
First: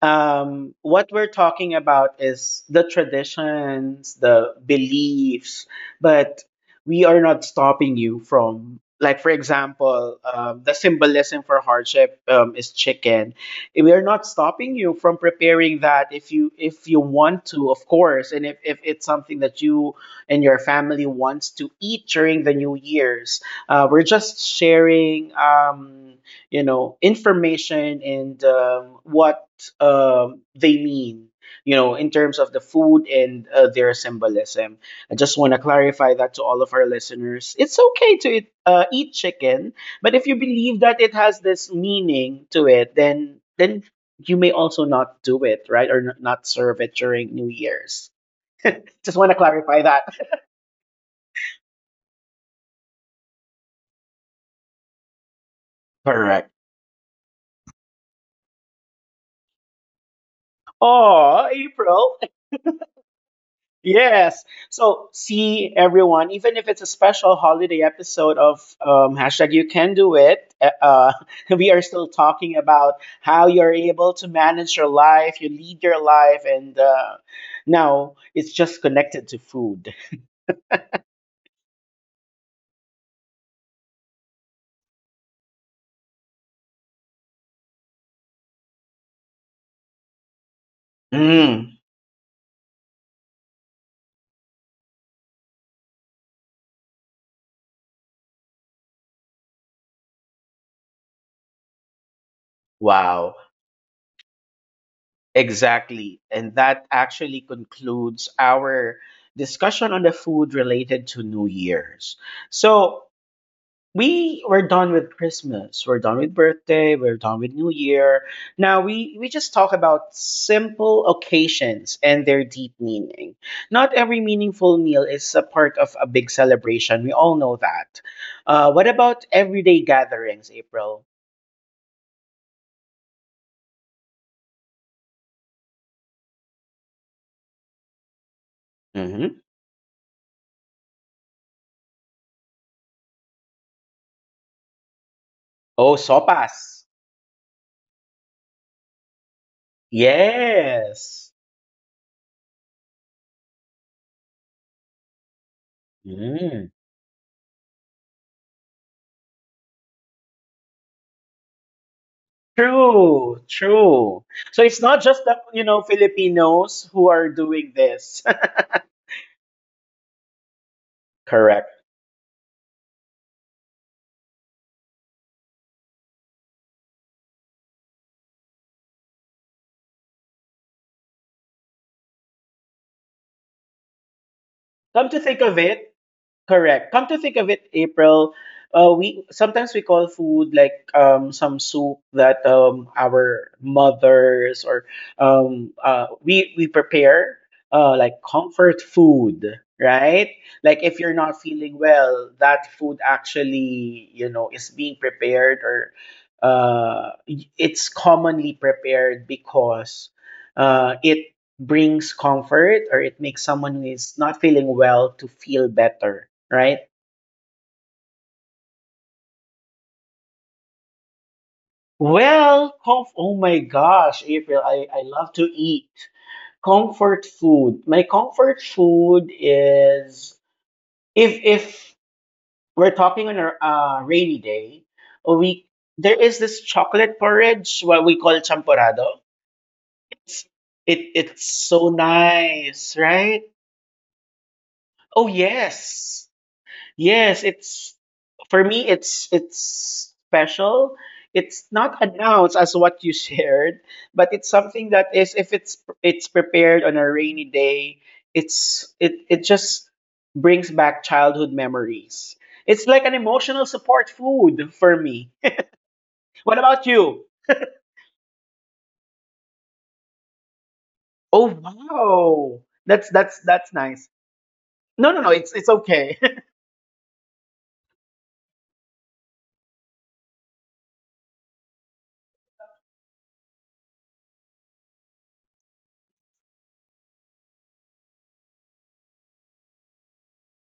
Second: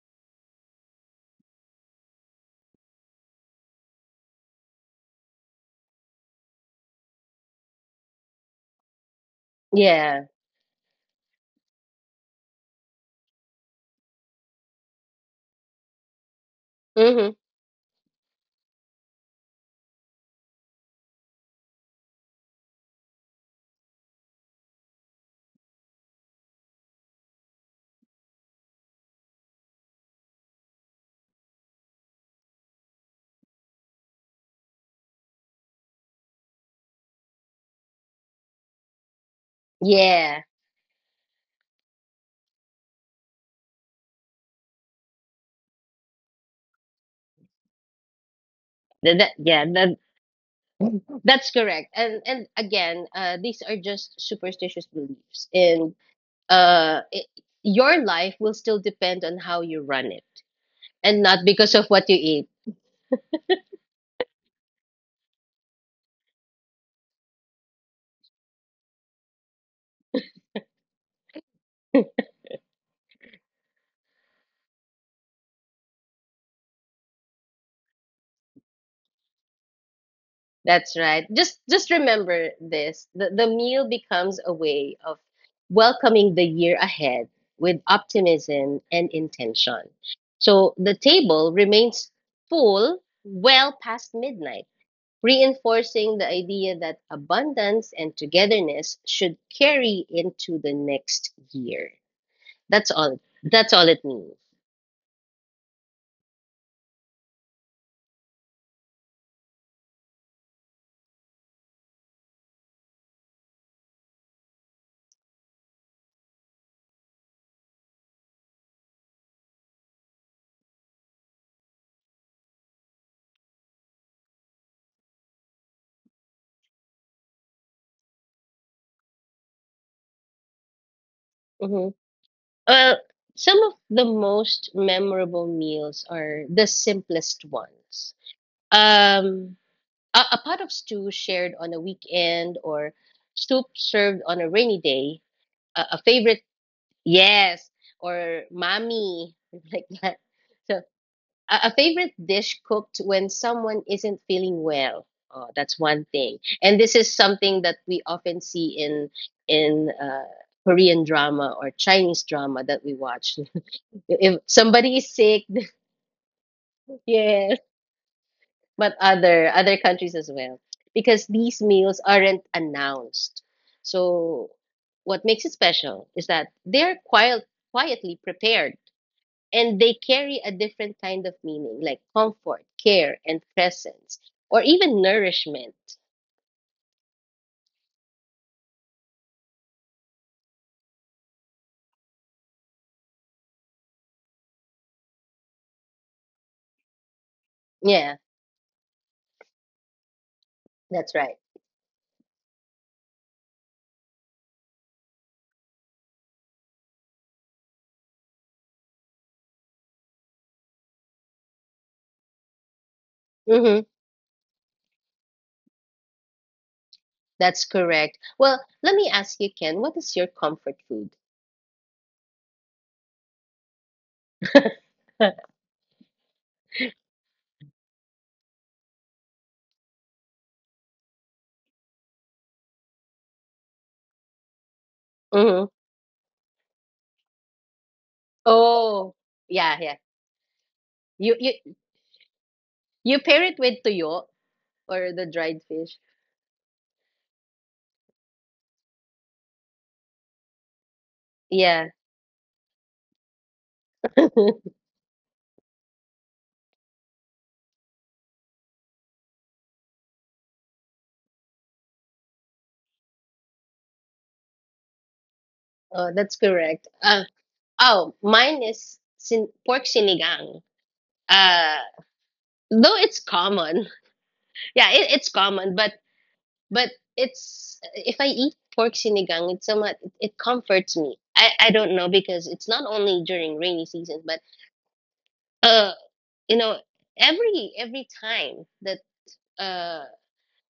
[SPEAKER 1] what we're talking about is the traditions, the beliefs, but we are not stopping you from, like, for example,
[SPEAKER 2] Yeah.
[SPEAKER 1] the symbolism for hardship, is chicken. We are not stopping you from preparing that if you
[SPEAKER 2] Mm-hmm.
[SPEAKER 1] want to, of course, and if it's something that you and your family wants to eat during the New Year's. We're just sharing. Information and what they mean, in terms of the food and their symbolism. I just want to clarify that to all of our listeners. It's okay to eat, eat chicken, but if you
[SPEAKER 2] Yeah.
[SPEAKER 1] believe that it has this meaning to it, then you may also not do it, right, or not serve it during New Year's. Just
[SPEAKER 2] that,
[SPEAKER 1] want
[SPEAKER 2] that
[SPEAKER 1] to
[SPEAKER 2] yeah
[SPEAKER 1] clarify
[SPEAKER 2] that
[SPEAKER 1] that.
[SPEAKER 2] that's correct, and again, uh, these are just superstitious beliefs, and
[SPEAKER 1] Correct.
[SPEAKER 2] uh, it, your life will still depend on how you run it, and not
[SPEAKER 1] Oh,
[SPEAKER 2] because of what
[SPEAKER 1] April.
[SPEAKER 2] you eat.
[SPEAKER 1] Yes. So see everyone, even if it's a special holiday episode of hashtag you can do it, eh, we are still talking about how you're able to manage your life, you lead your life, and now it's just connected to food.
[SPEAKER 2] That's right. Just remember this. The meal becomes a way of welcoming the year ahead with optimism and intention. So the table
[SPEAKER 1] Mm,
[SPEAKER 2] remains full well past midnight, reinforcing the idea that abundance and togetherness should carry into the next year. That's all
[SPEAKER 1] wow,
[SPEAKER 2] that's all it means.
[SPEAKER 1] exactly. And that actually concludes our discussion on the food related to New Year's. So, we were done with Christmas. We're done with birthday. We're done with New Year. Now we just talk about simple occasions and their deep meaning. Not every meaningful meal is a part of a big celebration. We all know that. What about everyday gatherings, April?
[SPEAKER 2] Mm-hmm. Well, some of the most memorable meals are the simplest ones.
[SPEAKER 1] Hmm.
[SPEAKER 2] Um, a pot of stew shared on a weekend, or soup served on a rainy day. A,
[SPEAKER 1] Oh,
[SPEAKER 2] a favorite,
[SPEAKER 1] sopas.
[SPEAKER 2] yes, or mommy, like that. So,
[SPEAKER 1] Yes.
[SPEAKER 2] a favorite dish cooked when someone isn't feeling well. Oh, that's one thing.
[SPEAKER 1] Mm.
[SPEAKER 2] And this is something that we often see in in uh, Korean drama or Chinese drama that we watch.
[SPEAKER 1] True, true.
[SPEAKER 2] If
[SPEAKER 1] So it's
[SPEAKER 2] somebody
[SPEAKER 1] not
[SPEAKER 2] is
[SPEAKER 1] just the
[SPEAKER 2] sick,
[SPEAKER 1] you know Filipinos who are
[SPEAKER 2] yes,
[SPEAKER 1] doing this.
[SPEAKER 2] but other countries as well, because these
[SPEAKER 1] Correct.
[SPEAKER 2] meals aren't announced. So what makes it special is that they're quiet, quietly prepared, and they carry a different kind of meaning, like comfort, care, and presence, or even
[SPEAKER 1] Come to think of
[SPEAKER 2] nourishment.
[SPEAKER 1] it, Correct. Come to think of it, April, we sometimes we call food like some soup that our mothers or we prepare like
[SPEAKER 2] Yeah,
[SPEAKER 1] comfort food, right? Like if
[SPEAKER 2] that's
[SPEAKER 1] you're
[SPEAKER 2] right.
[SPEAKER 1] not feeling well, that food actually you know is being prepared or uh, it's commonly prepared because it brings comfort or it makes someone
[SPEAKER 2] Mm-hmm.
[SPEAKER 1] who is not feeling well to feel better, right?
[SPEAKER 2] That's correct. Well, let me ask you, Ken, what is your comfort food?
[SPEAKER 1] Well, oh my gosh, April, I love to eat comfort food. My comfort food is if we're talking on a rainy day,
[SPEAKER 2] Mm-hmm.
[SPEAKER 1] we there is this chocolate porridge, what we call
[SPEAKER 2] Oh
[SPEAKER 1] champorado.
[SPEAKER 2] yeah, yeah.
[SPEAKER 1] It's
[SPEAKER 2] you
[SPEAKER 1] it's
[SPEAKER 2] you
[SPEAKER 1] so nice,
[SPEAKER 2] you
[SPEAKER 1] right?
[SPEAKER 2] pair it with tuyo or the
[SPEAKER 1] Oh
[SPEAKER 2] dried fish.
[SPEAKER 1] yes. Yes, it's for me it's special. It's
[SPEAKER 2] Yeah.
[SPEAKER 1] not announced as what you shared, but it's
[SPEAKER 2] Oh,
[SPEAKER 1] something that is if it's prepared on a rainy day, it just brings back childhood memories. It's like an emotional support food for me.
[SPEAKER 2] that's
[SPEAKER 1] What about
[SPEAKER 2] correct. Uh,
[SPEAKER 1] you?
[SPEAKER 2] oh, mine is pork sinigang.
[SPEAKER 1] Oh
[SPEAKER 2] Uh,
[SPEAKER 1] wow.
[SPEAKER 2] though
[SPEAKER 1] That's
[SPEAKER 2] it's
[SPEAKER 1] that's that's
[SPEAKER 2] common.
[SPEAKER 1] nice.
[SPEAKER 2] Yeah,
[SPEAKER 1] No,
[SPEAKER 2] it,
[SPEAKER 1] no, no,
[SPEAKER 2] it's
[SPEAKER 1] it's
[SPEAKER 2] common,
[SPEAKER 1] okay.
[SPEAKER 2] but it's, if I eat pork sinigang, it's somewhat it, it comforts me. I don't know, because it's not only during rainy season, but uh, you know, every time that, uh,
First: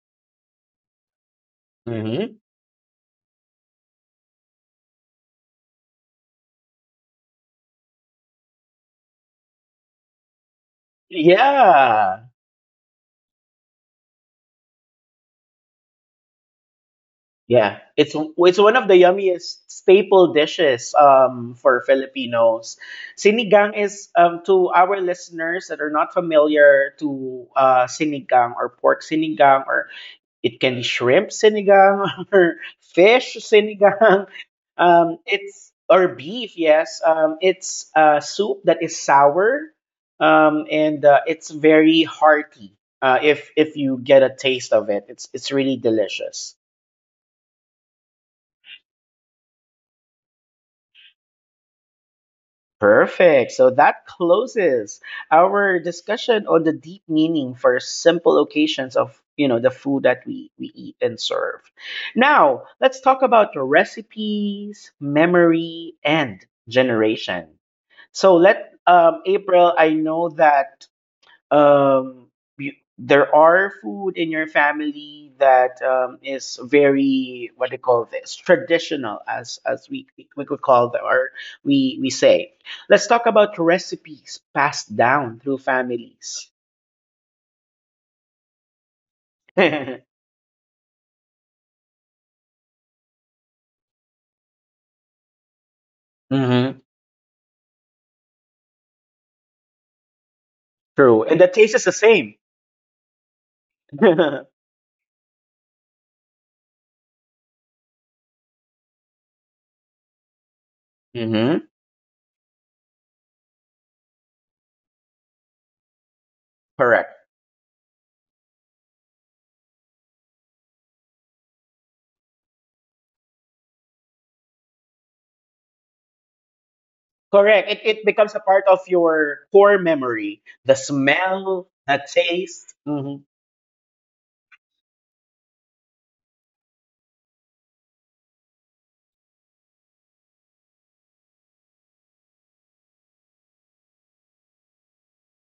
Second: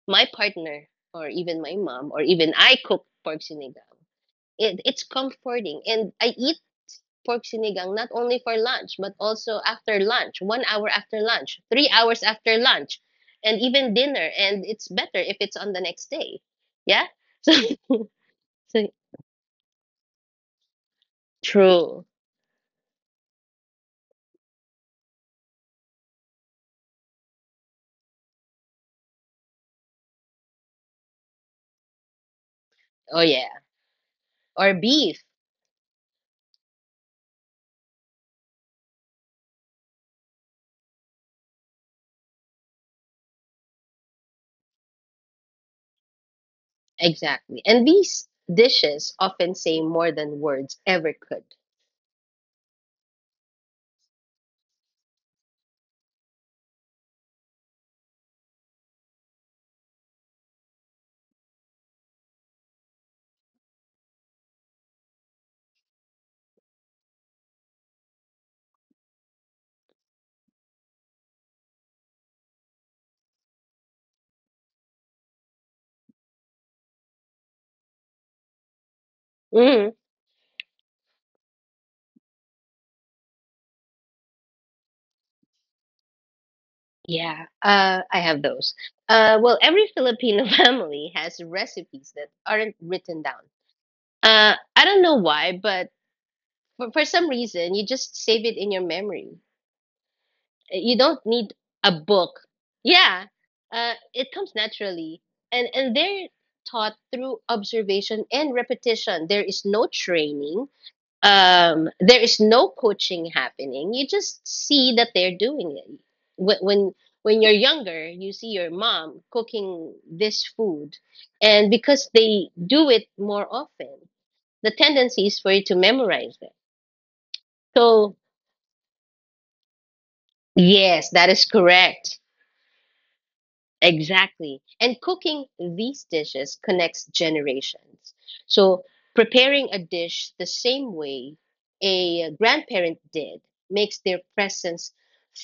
[SPEAKER 2] my partner, or even my mom, or
[SPEAKER 1] Hmm.
[SPEAKER 2] even I cook pork sinigang, it, it's comforting, and I eat pork sinigang not only for lunch but also after lunch, 1 hour after lunch, 3 hours
[SPEAKER 1] Yeah.
[SPEAKER 2] after lunch, and even dinner. And it's better if it's on the next day. Yeah.
[SPEAKER 1] Yeah, it's one
[SPEAKER 2] So
[SPEAKER 1] of the
[SPEAKER 2] so
[SPEAKER 1] yummiest staple dishes for
[SPEAKER 2] true.
[SPEAKER 1] Filipinos. Sinigang is to our listeners that are not familiar to sinigang or pork sinigang or it can be shrimp sinigang or
[SPEAKER 2] Oh
[SPEAKER 1] fish
[SPEAKER 2] yeah.
[SPEAKER 1] sinigang.
[SPEAKER 2] Or beef.
[SPEAKER 1] It's or beef, yes. It's a soup that is sour and it's very hearty. If you get a taste of it, it's really delicious.
[SPEAKER 2] Exactly. And these dishes often say more than words ever could.
[SPEAKER 1] Perfect. So that closes our discussion on the deep meaning for simple occasions of you know the food that we eat and serve. Now let's talk about the recipes, memory, and generation. So let April, I know that um you, there are food in your family that is very what do you call this traditional as
[SPEAKER 2] Hmm.
[SPEAKER 1] we could call them or we say let's talk about recipes passed down through families.
[SPEAKER 2] Yeah. I have those. Well, every
[SPEAKER 1] And
[SPEAKER 2] Filipino family has recipes that aren't written down. I don't know why, but
[SPEAKER 1] Mm-hmm.
[SPEAKER 2] for some reason, you just save it in your memory. You
[SPEAKER 1] True.
[SPEAKER 2] don't
[SPEAKER 1] And the
[SPEAKER 2] need
[SPEAKER 1] taste is
[SPEAKER 2] a
[SPEAKER 1] the same.
[SPEAKER 2] book. Yeah. It
[SPEAKER 1] Mm-hmm.
[SPEAKER 2] comes naturally. And they're taught through observation and repetition. There is no training, there is no coaching happening. You just see that they're doing it. Wh- When
[SPEAKER 1] Correct.
[SPEAKER 2] when you're younger, you see your mom cooking this food, and because they do it more often, the tendency is for you to memorize it.
[SPEAKER 1] Correct, it
[SPEAKER 2] So,
[SPEAKER 1] becomes a part of your core memory, the
[SPEAKER 2] yes, that is
[SPEAKER 1] smell, the
[SPEAKER 2] correct.
[SPEAKER 1] taste. Hmm.
[SPEAKER 2] Exactly. And cooking these dishes connects generations. So preparing a dish the same way a grandparent did makes their presence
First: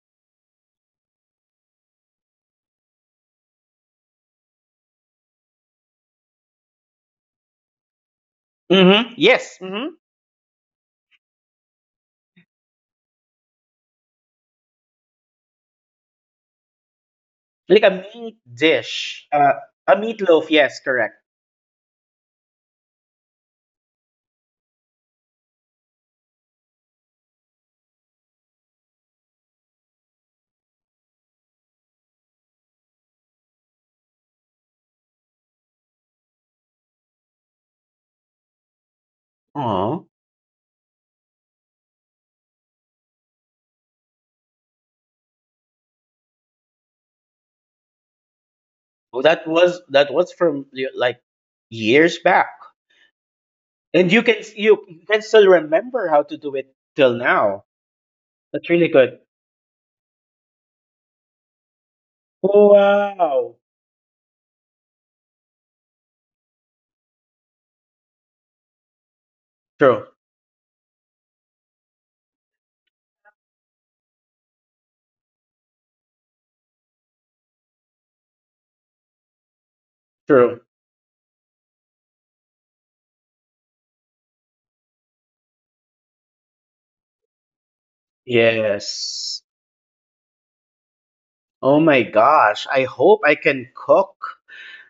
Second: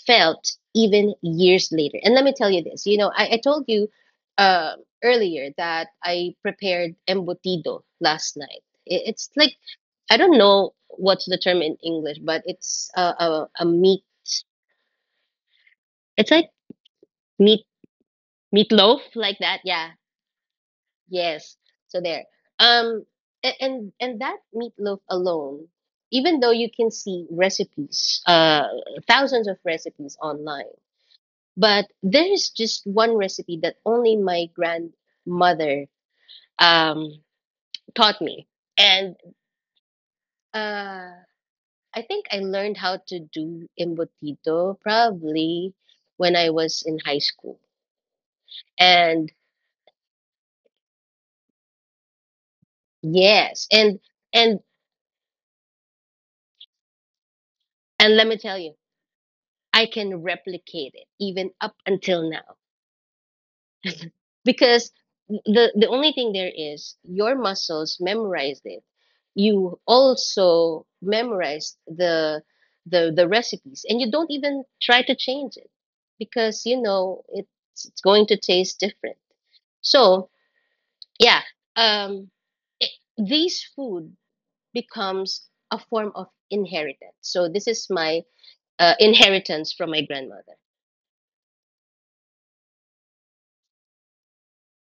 [SPEAKER 2] felt even years later. And let me tell you this, you know, I told you, uh, earlier that I prepared embutido last night.
[SPEAKER 1] Hmm,
[SPEAKER 2] It, it's like,
[SPEAKER 1] yes.
[SPEAKER 2] I don't know what's the term in English, but it's a meat, it's like meat,
[SPEAKER 1] Like a meat
[SPEAKER 2] meatloaf,
[SPEAKER 1] dish.
[SPEAKER 2] like that. Yeah.
[SPEAKER 1] A meatloaf, yes, correct.
[SPEAKER 2] Yes. So there. Um, and that meatloaf alone, even though you can see recipes, uh, thousands of recipes online, but there is just one recipe that only my grandmother, um, taught me. And, uh, I think I learned how to do embotito probably when I was in high school.
[SPEAKER 1] Oh,
[SPEAKER 2] And
[SPEAKER 1] that was from like years back.
[SPEAKER 2] yes, and
[SPEAKER 1] And you can
[SPEAKER 2] and
[SPEAKER 1] you can still remember how to do it till now.
[SPEAKER 2] and let me tell
[SPEAKER 1] That's
[SPEAKER 2] you,
[SPEAKER 1] really good.
[SPEAKER 2] I can replicate it even up until now,
[SPEAKER 1] Wow.
[SPEAKER 2] because the only thing there is, your muscles memorized it. You
[SPEAKER 1] True.
[SPEAKER 2] also memorized the recipes, and you don't even try to change it because you know it's going to taste different. So,
[SPEAKER 1] True.
[SPEAKER 2] yeah, um, it, these food becomes a form of inheritance. So this is my,
[SPEAKER 1] Yes.
[SPEAKER 2] inheritance from my grandmother.
[SPEAKER 1] Oh my gosh. I hope I can cook,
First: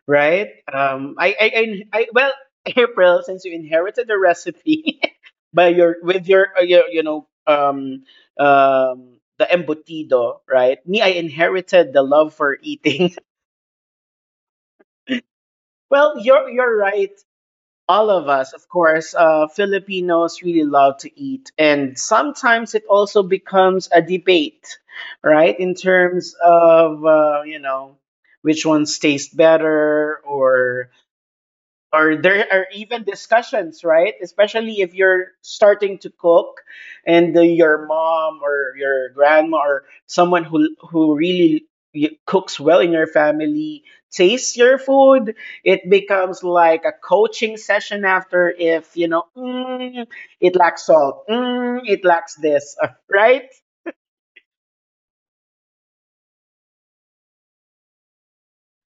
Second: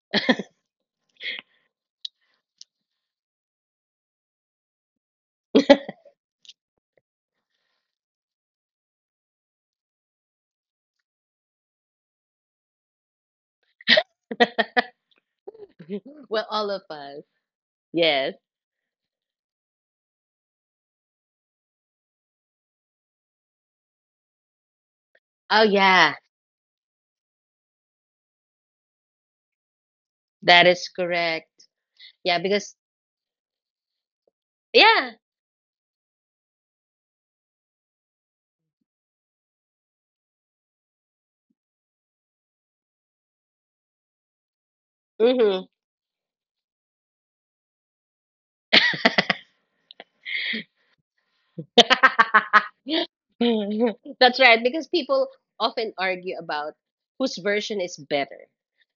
[SPEAKER 1] right? Well, April, since you inherited the recipe by your with your you know, the embutido, right? Me, I inherited the love for eating. Well,
[SPEAKER 2] Well, all
[SPEAKER 1] you're
[SPEAKER 2] of
[SPEAKER 1] right.
[SPEAKER 2] us.
[SPEAKER 1] All of
[SPEAKER 2] Yes.
[SPEAKER 1] us, of course, Filipinos really love to eat, and sometimes it also becomes a debate, right?
[SPEAKER 2] Oh,
[SPEAKER 1] In
[SPEAKER 2] yeah,
[SPEAKER 1] terms of you know which ones taste better
[SPEAKER 2] that is correct.
[SPEAKER 1] or
[SPEAKER 2] Yeah,
[SPEAKER 1] there are
[SPEAKER 2] because,
[SPEAKER 1] even discussions, right? Especially if
[SPEAKER 2] yeah.
[SPEAKER 1] you're starting to cook, and your mom or your grandma or someone who really cooks well in your family tastes your food.
[SPEAKER 2] Hmm.
[SPEAKER 1] It becomes like a coaching session after if you know mm, it lacks salt, mm, it lacks this, right?
[SPEAKER 2] That's right, because people often argue about whose version is better.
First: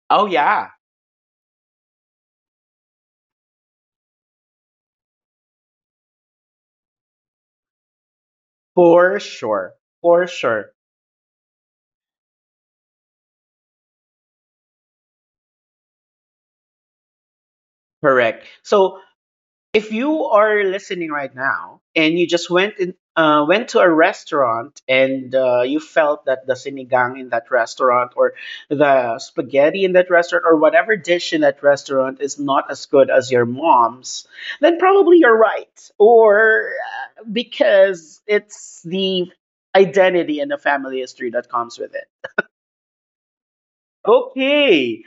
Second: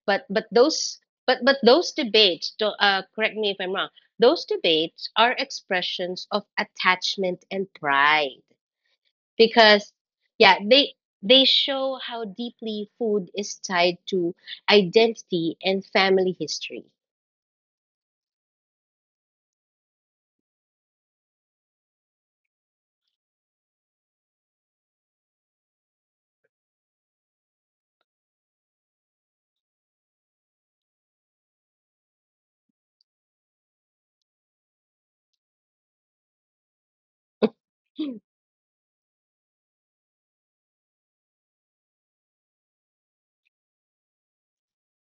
[SPEAKER 2] But
[SPEAKER 1] Oh
[SPEAKER 2] but
[SPEAKER 1] yeah,
[SPEAKER 2] those but those debates, to, correct me if I'm wrong, those debates are expressions of attachment and pride.
[SPEAKER 1] for sure,
[SPEAKER 2] Because,
[SPEAKER 1] for
[SPEAKER 2] yeah,
[SPEAKER 1] sure,
[SPEAKER 2] they show how deeply food is tied to identity and family history.
[SPEAKER 1] correct. So if you are listening right now and you just went in, went to a restaurant and you felt that the sinigang in that restaurant or the spaghetti in that restaurant or whatever dish in that restaurant is not as good as your mom's, then probably you're right. Or because it's the identity and the family history that comes with it. Okay,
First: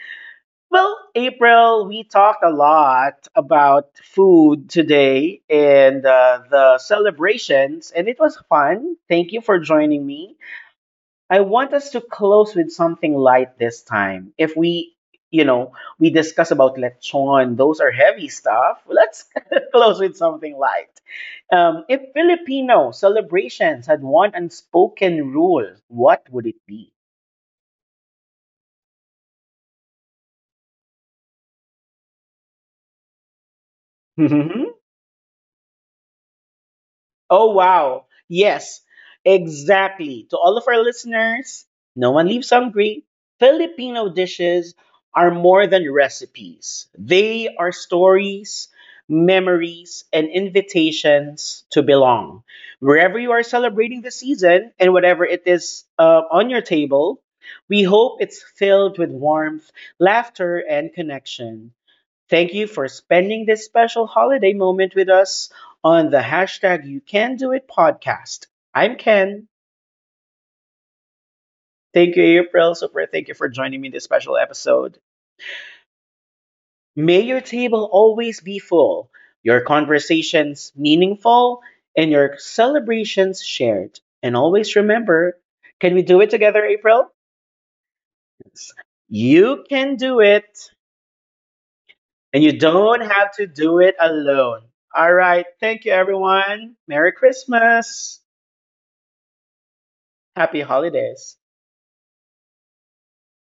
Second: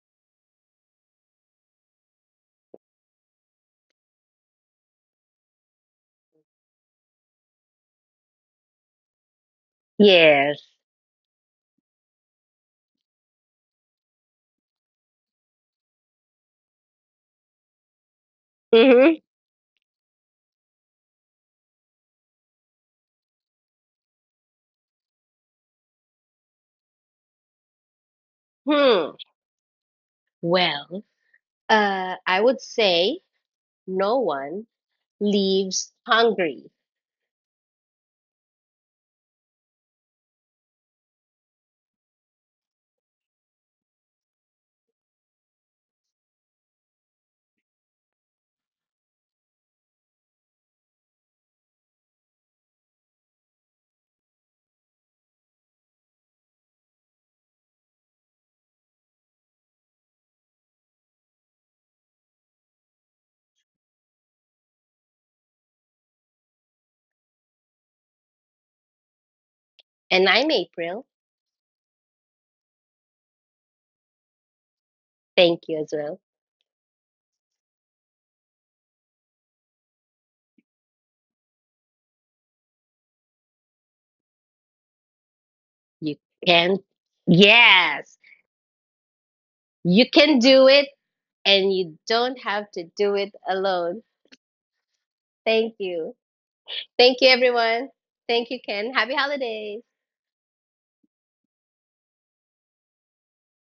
[SPEAKER 1] well, April, we talked a lot about food today and the celebrations, and it was fun. Thank you for joining me.
[SPEAKER 2] Yes.
[SPEAKER 1] I want us to close with something light this time. If we, you know, we discuss about lechon, those are heavy stuff.
[SPEAKER 2] Hmm.
[SPEAKER 1] Let's close with something light. If Filipino celebrations had one unspoken rule, what would it be?
[SPEAKER 2] Hmm. Well, I would say no one leaves hungry.
[SPEAKER 1] Oh, wow. Yes, exactly. To all of our listeners, no one leaves hungry. Filipino dishes are more than recipes, they are stories, memories, and invitations to belong. Wherever you are celebrating the season and whatever it is on your table, we hope it's filled with warmth, laughter, and connection. Thank you for spending this special holiday moment with us on the hashtag You Can Do It podcast. I'm Ken.
[SPEAKER 2] And I'm April.
[SPEAKER 1] Thank you, April. Super, thank you for joining me in this special episode.
[SPEAKER 2] Thank you as well.
[SPEAKER 1] May your table always be full, your conversations meaningful, and your celebrations shared. And always remember, can we
[SPEAKER 2] You
[SPEAKER 1] do it together,
[SPEAKER 2] can,
[SPEAKER 1] April?
[SPEAKER 2] yes,
[SPEAKER 1] Yes. You can
[SPEAKER 2] you
[SPEAKER 1] do
[SPEAKER 2] can
[SPEAKER 1] it,
[SPEAKER 2] do it, and you don't
[SPEAKER 1] and you
[SPEAKER 2] have to
[SPEAKER 1] don't
[SPEAKER 2] do
[SPEAKER 1] have
[SPEAKER 2] it
[SPEAKER 1] to do it
[SPEAKER 2] alone.
[SPEAKER 1] alone. All right.
[SPEAKER 2] Thank
[SPEAKER 1] Thank you,
[SPEAKER 2] you.
[SPEAKER 1] everyone. Merry
[SPEAKER 2] Thank you, everyone.
[SPEAKER 1] Christmas.
[SPEAKER 2] Thank you, Ken. Happy holidays.
[SPEAKER 1] Happy holidays.